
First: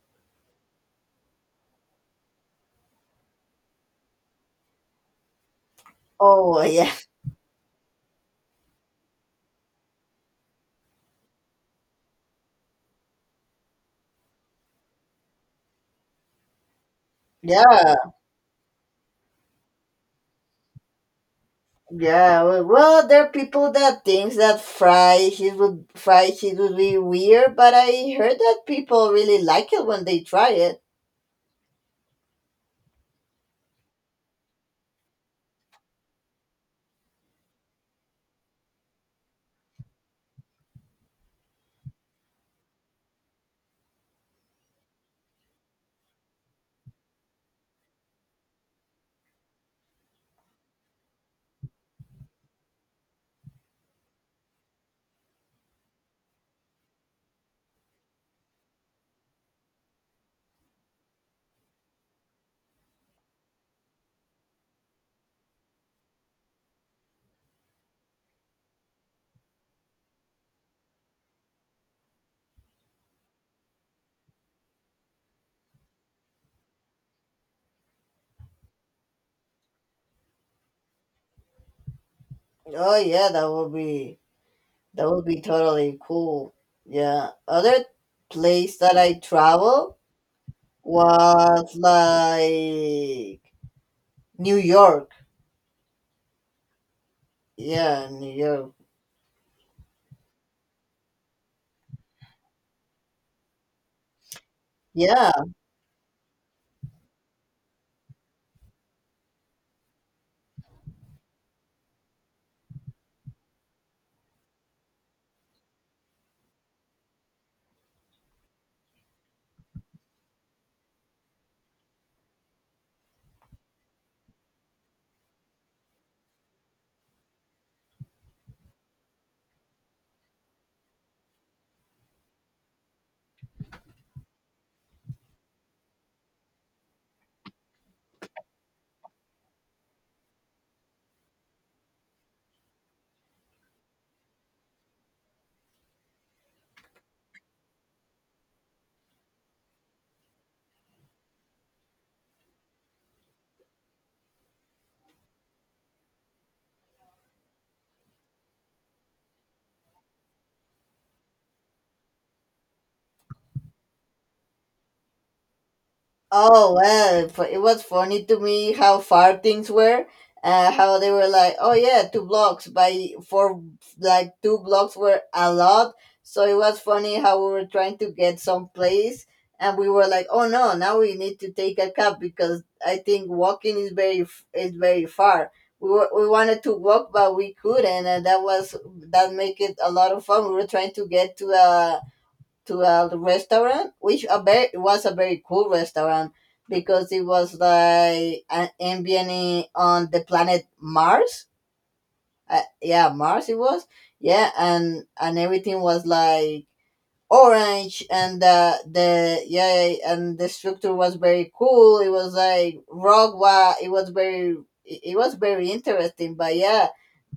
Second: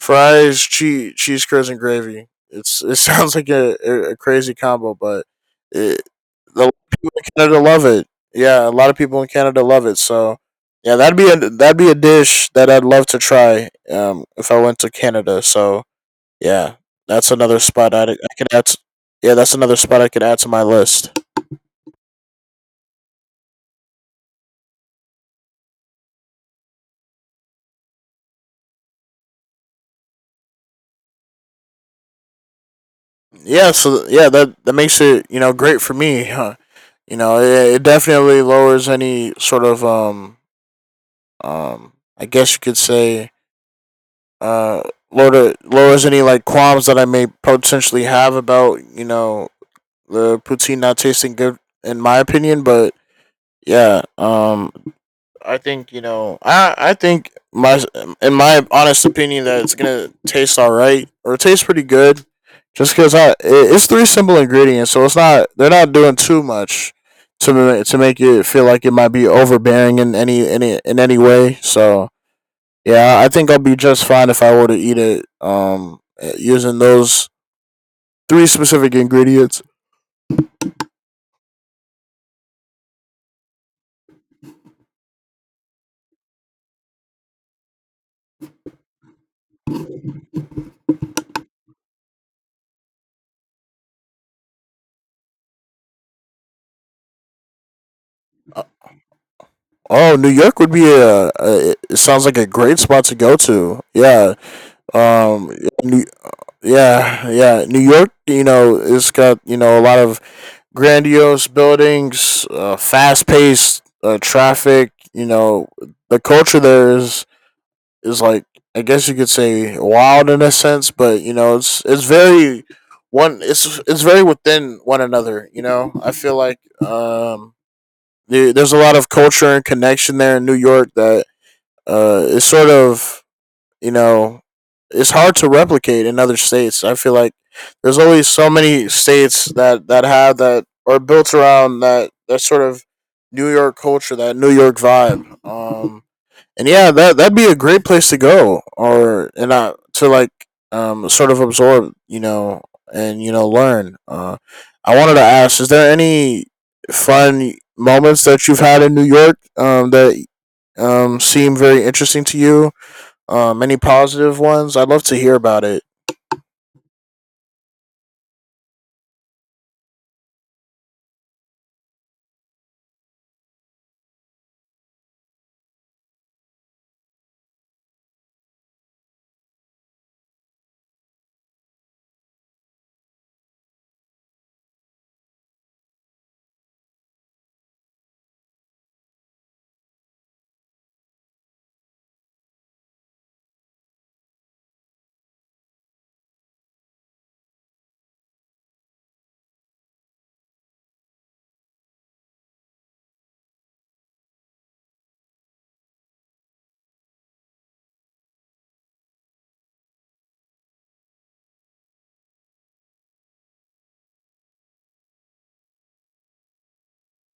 Speaker 2: fries, cheese, cheese curds, and gravy. It sounds like a crazy combo, but it,
Speaker 1: Oh,
Speaker 2: the
Speaker 1: yeah,
Speaker 2: people in Canada love it. Yeah, a lot of people in Canada love it. So yeah, that'd be a dish that I'd love to try, if I went to Canada. So yeah, that's another spot
Speaker 1: yeah,
Speaker 2: I could add. To, yeah, that's another spot I could add to my list.
Speaker 1: yeah. Well, well, there are people that thinks that fried cheese would be weird, but I heard that people really like it when they try it.
Speaker 2: Yeah, so yeah, that that makes it, you know, great for me. Huh? You know, it definitely lowers any sort of I guess you could say, uh, lowers any like qualms that I may potentially have about, you know, the poutine not tasting good, in my opinion. But yeah, I think, you know, I think my in my honest opinion that it's gonna taste all right or taste pretty good, just because I it, it's three simple ingredients, so it's not they're not doing too much to to make it feel like it might be overbearing in any way. So yeah, I think I'll be just fine if I were to eat it using those three specific ingredients.
Speaker 1: Oh yeah, that would be. That would be totally cool. Yeah. Other place that I travel was like New York. Yeah, New York.
Speaker 2: Oh, New York would be a it sounds like a great spot to go to. Yeah.
Speaker 1: Yeah.
Speaker 2: Um New, yeah, yeah, New York, you know, it's got, you know, a lot of grandiose buildings, fast-paced traffic. You know, the culture there is like, I guess you could say, wild in a sense, but you know it's very one it's very within one another. You know, I feel like um there, there's a lot of culture and connection there in New York that is sort of, you know, it's hard to replicate in other states. I feel like there's always so many states that that have that are built around that that sort of New York culture, that New York vibe. And yeah, that that'd be a great place to go, or and I to like sort of absorb, you know, and you know learn. I wanted to ask: is there any fun moments that you've had in New York, that seem very interesting to you, any positive ones? I'd love to hear about it.
Speaker 1: Oh well, it was funny to me how far things were. How they were like, oh yeah, two blocks by four, like two blocks were a lot. So it was funny how we were trying to get someplace, and we were like, oh no, now we need to take a cab because I think walking is very is very far. We were, we wanted to walk, but we couldn't, and that was that make it a lot of fun. We were trying to get to a restaurant, which a very, was a very cool restaurant because it was like an ambient on the planet Mars. Yeah, Mars it was. Yeah, and everything was like orange, and the yeah, and the structure was very cool. It was like it was very, it was very interesting. But yeah,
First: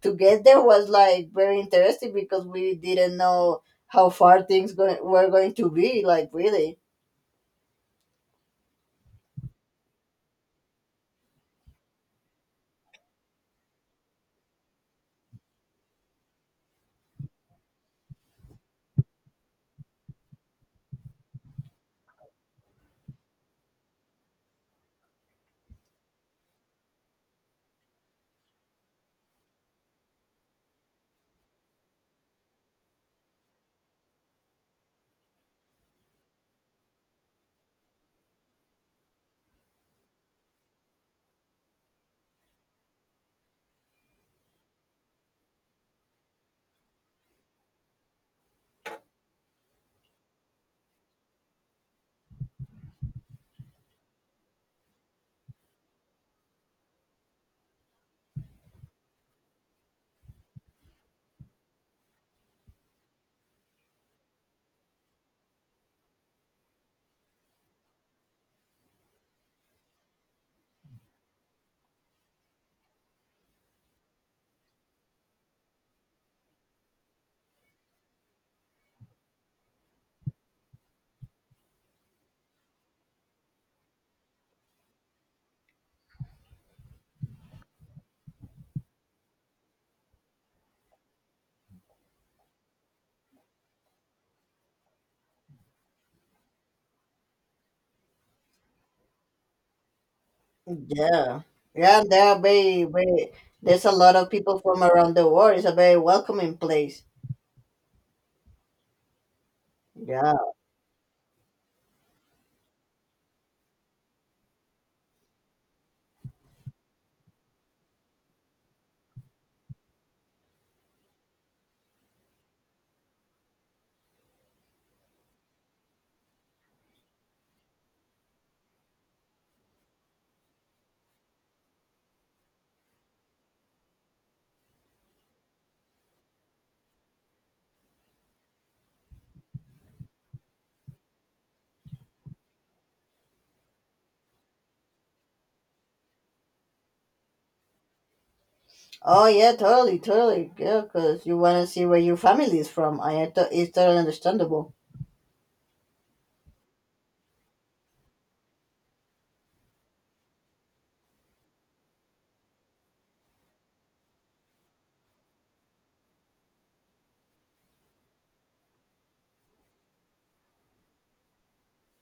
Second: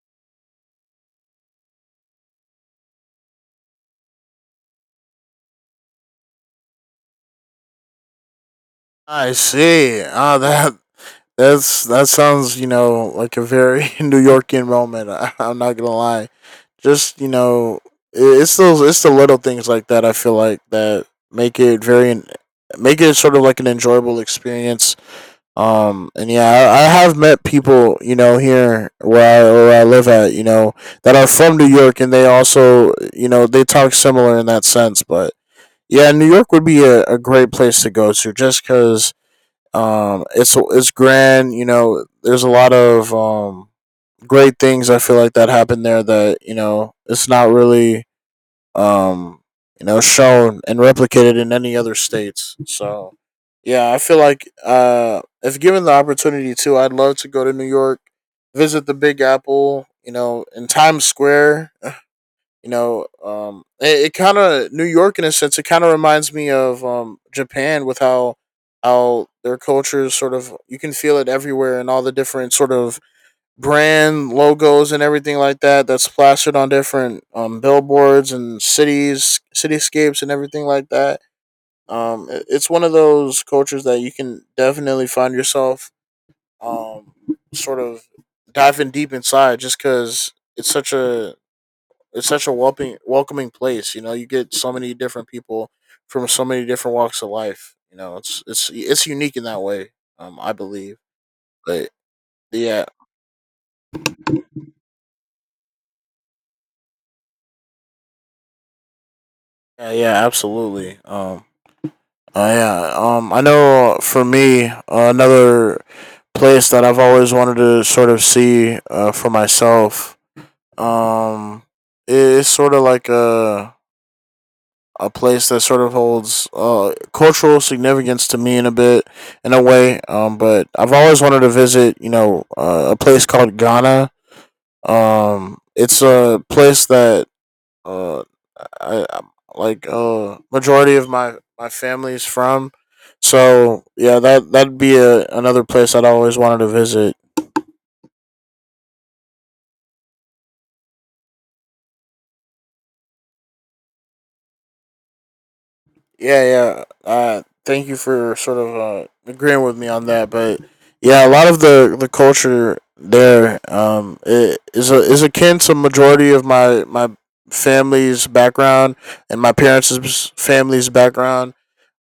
Speaker 1: to get there was like very interesting because we didn't know how far things going were going to be like really.
Speaker 2: I see. Ah, that's that sounds, you know, like a very New Yorkian moment. I, I'm not gonna lie. Just, you know, it's those it's the little things like that. I feel like that make it very make it sort of like an enjoyable experience. And yeah, I have met people, you know, here where where I live at, you know, that are from New York, and they also, you know, they talk similar in that sense. But yeah, New York would be a great place to go to just because, it's grand. You know, there's a lot of great things I feel like that happened there that, you know, it's not really, um, you know, shown and replicated in any other states. So yeah, I feel like, if given the opportunity to, I'd love to go to New York, visit the Big Apple. You know, in Times Square, you know, it kind of New York in a sense. It kind of reminds me of Japan with how their culture is sort of, you can feel it everywhere, and all the different sort of brand logos and everything like that that's plastered on different, billboards and cities cityscapes and everything like that, it's one of those cultures that you can definitely find yourself, um, sort of diving deep inside, just because it's such a it's such a welcoming place. You know, you get so many different people from so many different walks of life. You know, it's it's unique in that way. I believe,
Speaker 1: Yeah.
Speaker 2: but
Speaker 1: Yeah, and there are very
Speaker 2: yeah,
Speaker 1: very, there's a lot of people from around the world. It's a very welcoming place.
Speaker 2: yeah
Speaker 1: Yeah.
Speaker 2: absolutely. Yeah. I know for me, another place that I've always wanted to sort of see for myself. Um, i- it's sort of like a place that sort of holds cultural significance to me in a way. But I've always wanted to visit, you know, a place called Ghana. It's a place that uh, I like majority of my family is from. So yeah, that another place I'd always wanted to visit.
Speaker 1: Oh yeah, totally, totally. Yeah, because you want to see where your family is from. It's totally understandable.
Speaker 2: Yeah, yeah. Thank you for sort of agreeing with me on that. But yeah, a lot of the culture there is is akin to majority of my family's background and my parents' family's background.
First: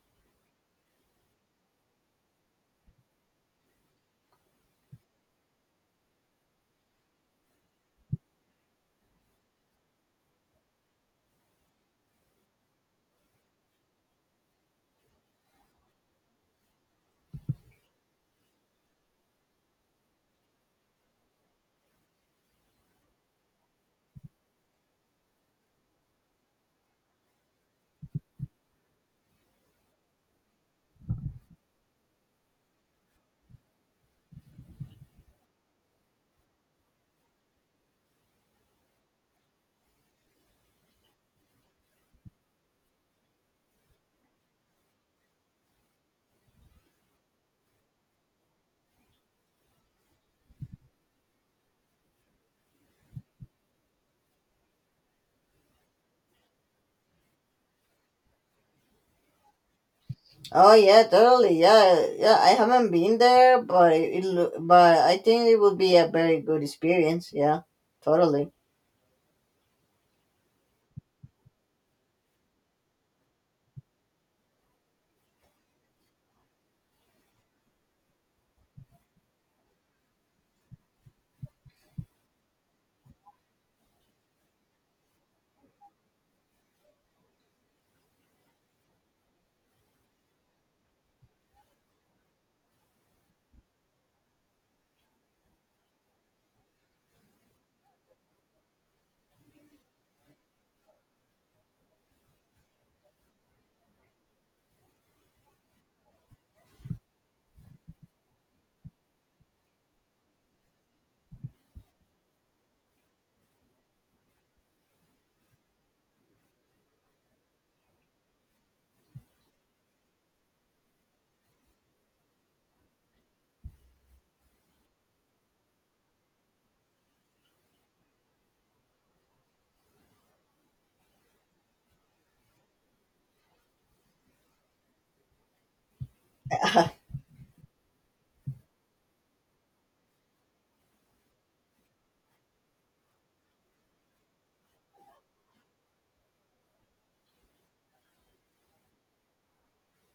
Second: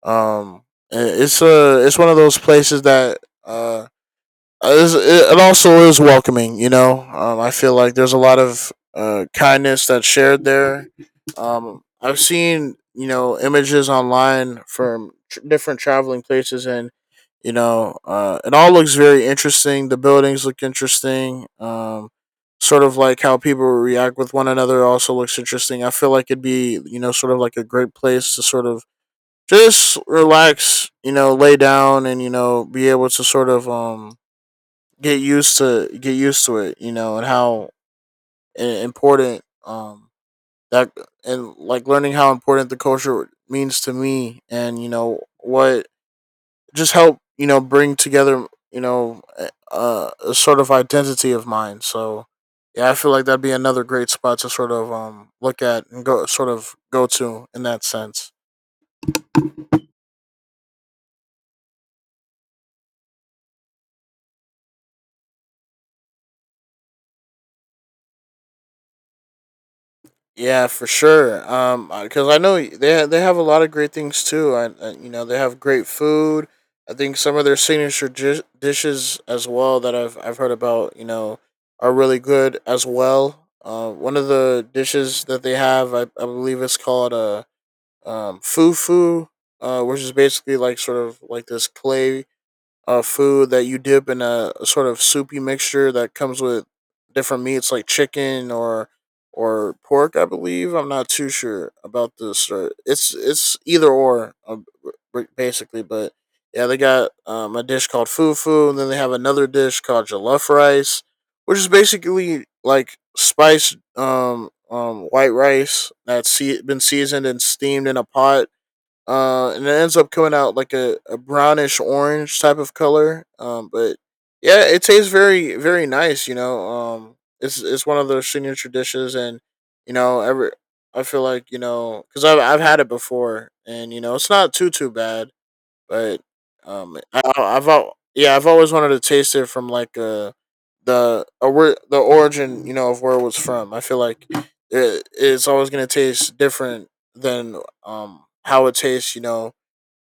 Speaker 2: Um, it's a it's one of those places that uh, uh, it it also is welcoming. You know, I feel like there's a lot of kindness that's shared there. I've seen you know images online from different traveling places, and you know, it all looks very interesting. The buildings look interesting. Sort of like how people react with one another also looks interesting. I feel like it'd be you know sort of like a great place to sort of just relax, you know, lay down, and you know, be able to sort of get used to it, you know, and how important that and like learning how important the culture means to me, and you know what just help you know bring together you know a sort of identity of mine. So yeah, I feel like that'd be another great spot to sort of look at and go sort of go to in that sense.
Speaker 1: Oh yeah, totally. Yeah, yeah. I haven't been there, but it, but I think it would be a very good experience. Yeah, totally.
Speaker 2: Yeah, for sure. Because I know they have a lot of great things too. I you know they have great food. I think some of their signature dishes as well that I've heard about. You know, are really good as well. One of the dishes that they have, I believe it's called a fufu, which is basically like sort of like this clay food that you dip in a sort of soupy mixture that comes with different meats like chicken or pork. I believe I'm not too sure about this. Or it's either or basically, but yeah, they got a dish called fufu, and then they have another dish called jollof rice, which is basically like spiced white rice that's been seasoned and steamed in a pot and it ends up coming out like a brownish orange type of color. But yeah, it tastes very very nice. You know, it's one of those signature dishes, and you know, every I feel like you know because I've had it before, and you know, it's not too too bad but yeah, I've always wanted to taste it from like the where the origin you know of where it was from. I feel like it's always gonna taste different than how it tastes you know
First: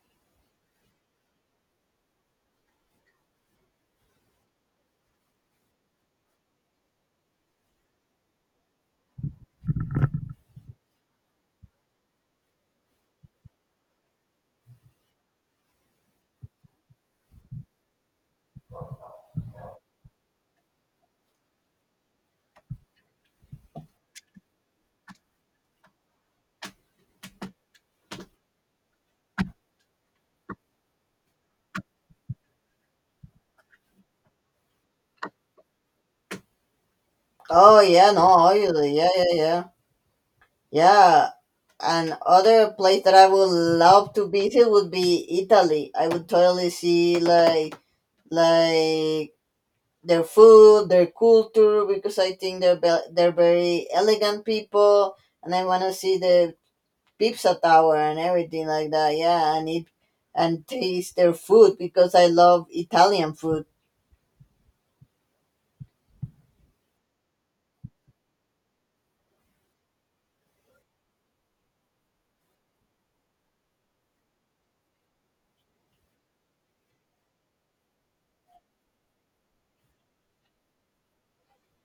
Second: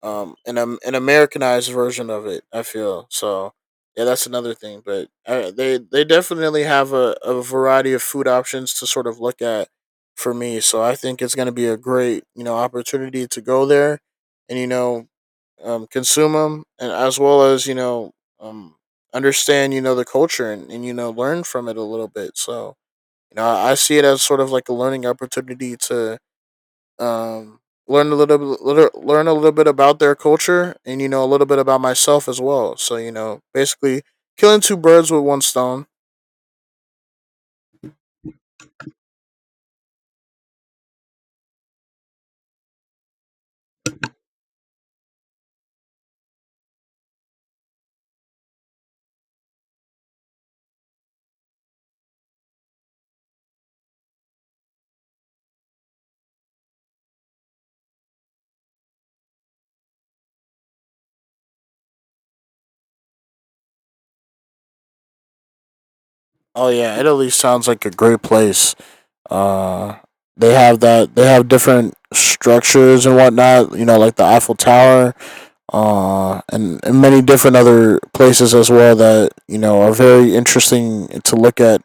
Speaker 2: an Americanized version of it. I feel so. Yeah, that's another thing. But they definitely have a variety of food options to sort of look at for me. So I think it's going to be a great you know opportunity to go there and you know consume them and as well as you know um, understand you know the culture and you know learn from it a little bit. So you know I see it as sort of like a learning opportunity to um, learn a little, bit- little learn a little bit about their culture, and you know a little bit about myself as well. So you know, basically, killing two birds with one stone.
Speaker 1: Oh yeah, no, obviously. Yeah, yeah, yeah, yeah. And other place that I would love to visit would be Italy. I would totally see like their food, their culture, because I think they're very elegant people, and I want to see the pizza tower and everything like that. Yeah, and eat and taste their food because I love Italian food.
Speaker 2: Oh yeah, Italy sounds like a great place. Uh, they have that. They have different structures and whatnot. You know, like the Eiffel Tower, and many different other places as well that you know are very interesting to look at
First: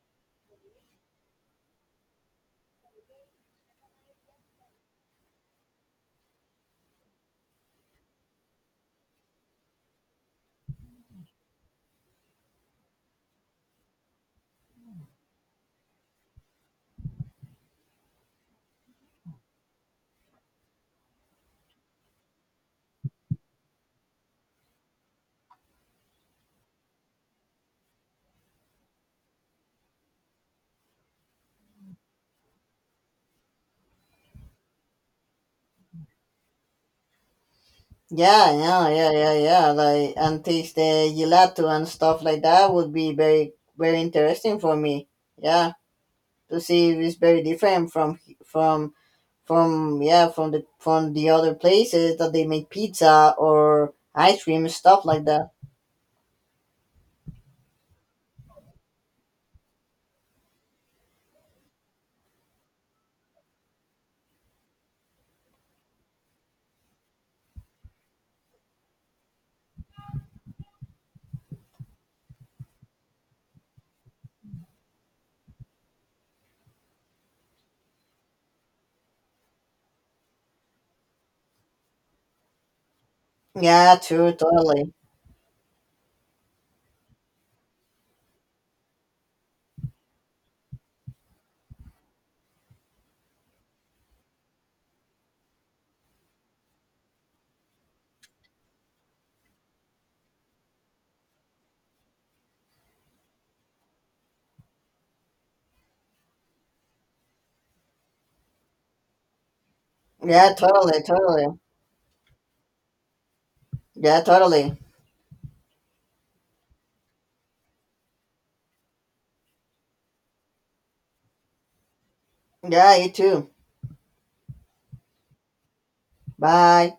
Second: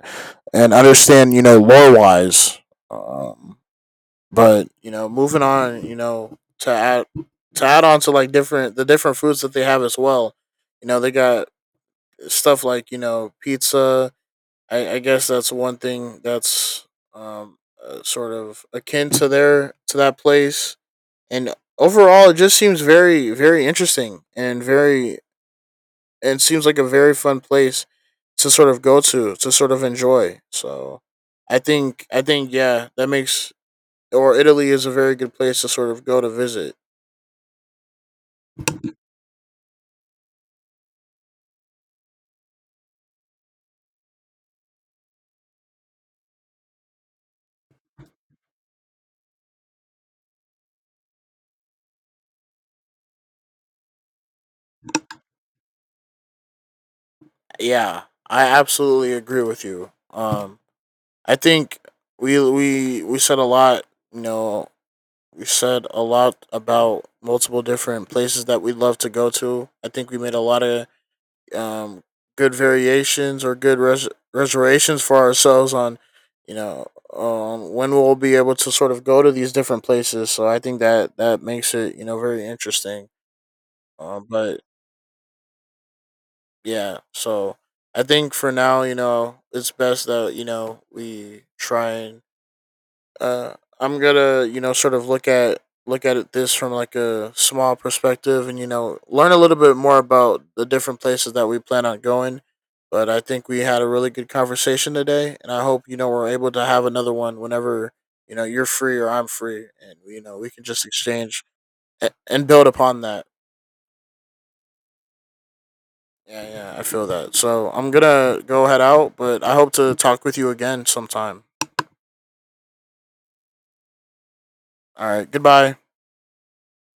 Speaker 2: and understand. You know, lore wise. Um, But you know, moving on, you know, to add on to like different the different foods that they have as well. You know, they got stuff like you know pizza. I guess that's one thing that's um sort of akin to their to that place. And overall, it just seems very very interesting and very and seems like a very fun place to sort of go to sort of enjoy. So I think yeah, that makes or Italy is a very good place to sort of go to visit.
Speaker 1: Yeah, yeah, yeah, yeah, yeah. Like and taste the gelato and stuff like that would be very very interesting for me. Yeah, to see if it's very different from from yeah, from the other places that they make pizza or ice cream and stuff like that.
Speaker 2: Yeah, I absolutely agree with you. I think we said a lot. You know, we said a lot about multiple different places that we'd love to go to. I think we made a lot of um good variations or good reservations for ourselves on, you know, when we'll be able to sort of go to these different places. So I think that that makes it you know very interesting.
Speaker 1: Yeah,
Speaker 2: Um,
Speaker 1: true,
Speaker 2: but
Speaker 1: totally.
Speaker 2: yeah so I think for now you know it's best that you know we try and uh I'm gonna you know sort of look at it this from like a small perspective and you know learn a little bit more about the different places that we plan on going but I think we had a really good conversation today and I hope you know we're able to have another one whenever you know you're free or I'm free and you know we
Speaker 1: Yeah,
Speaker 2: can just
Speaker 1: totally,
Speaker 2: exchange
Speaker 1: totally.
Speaker 2: and build upon that.
Speaker 1: Yeah, totally.
Speaker 2: Yeah, yeah, I feel that. So I'm gonna go head out, but I hope to talk with you again sometime.
Speaker 1: Yeah, you too.
Speaker 2: All right, goodbye.
Speaker 1: Bye.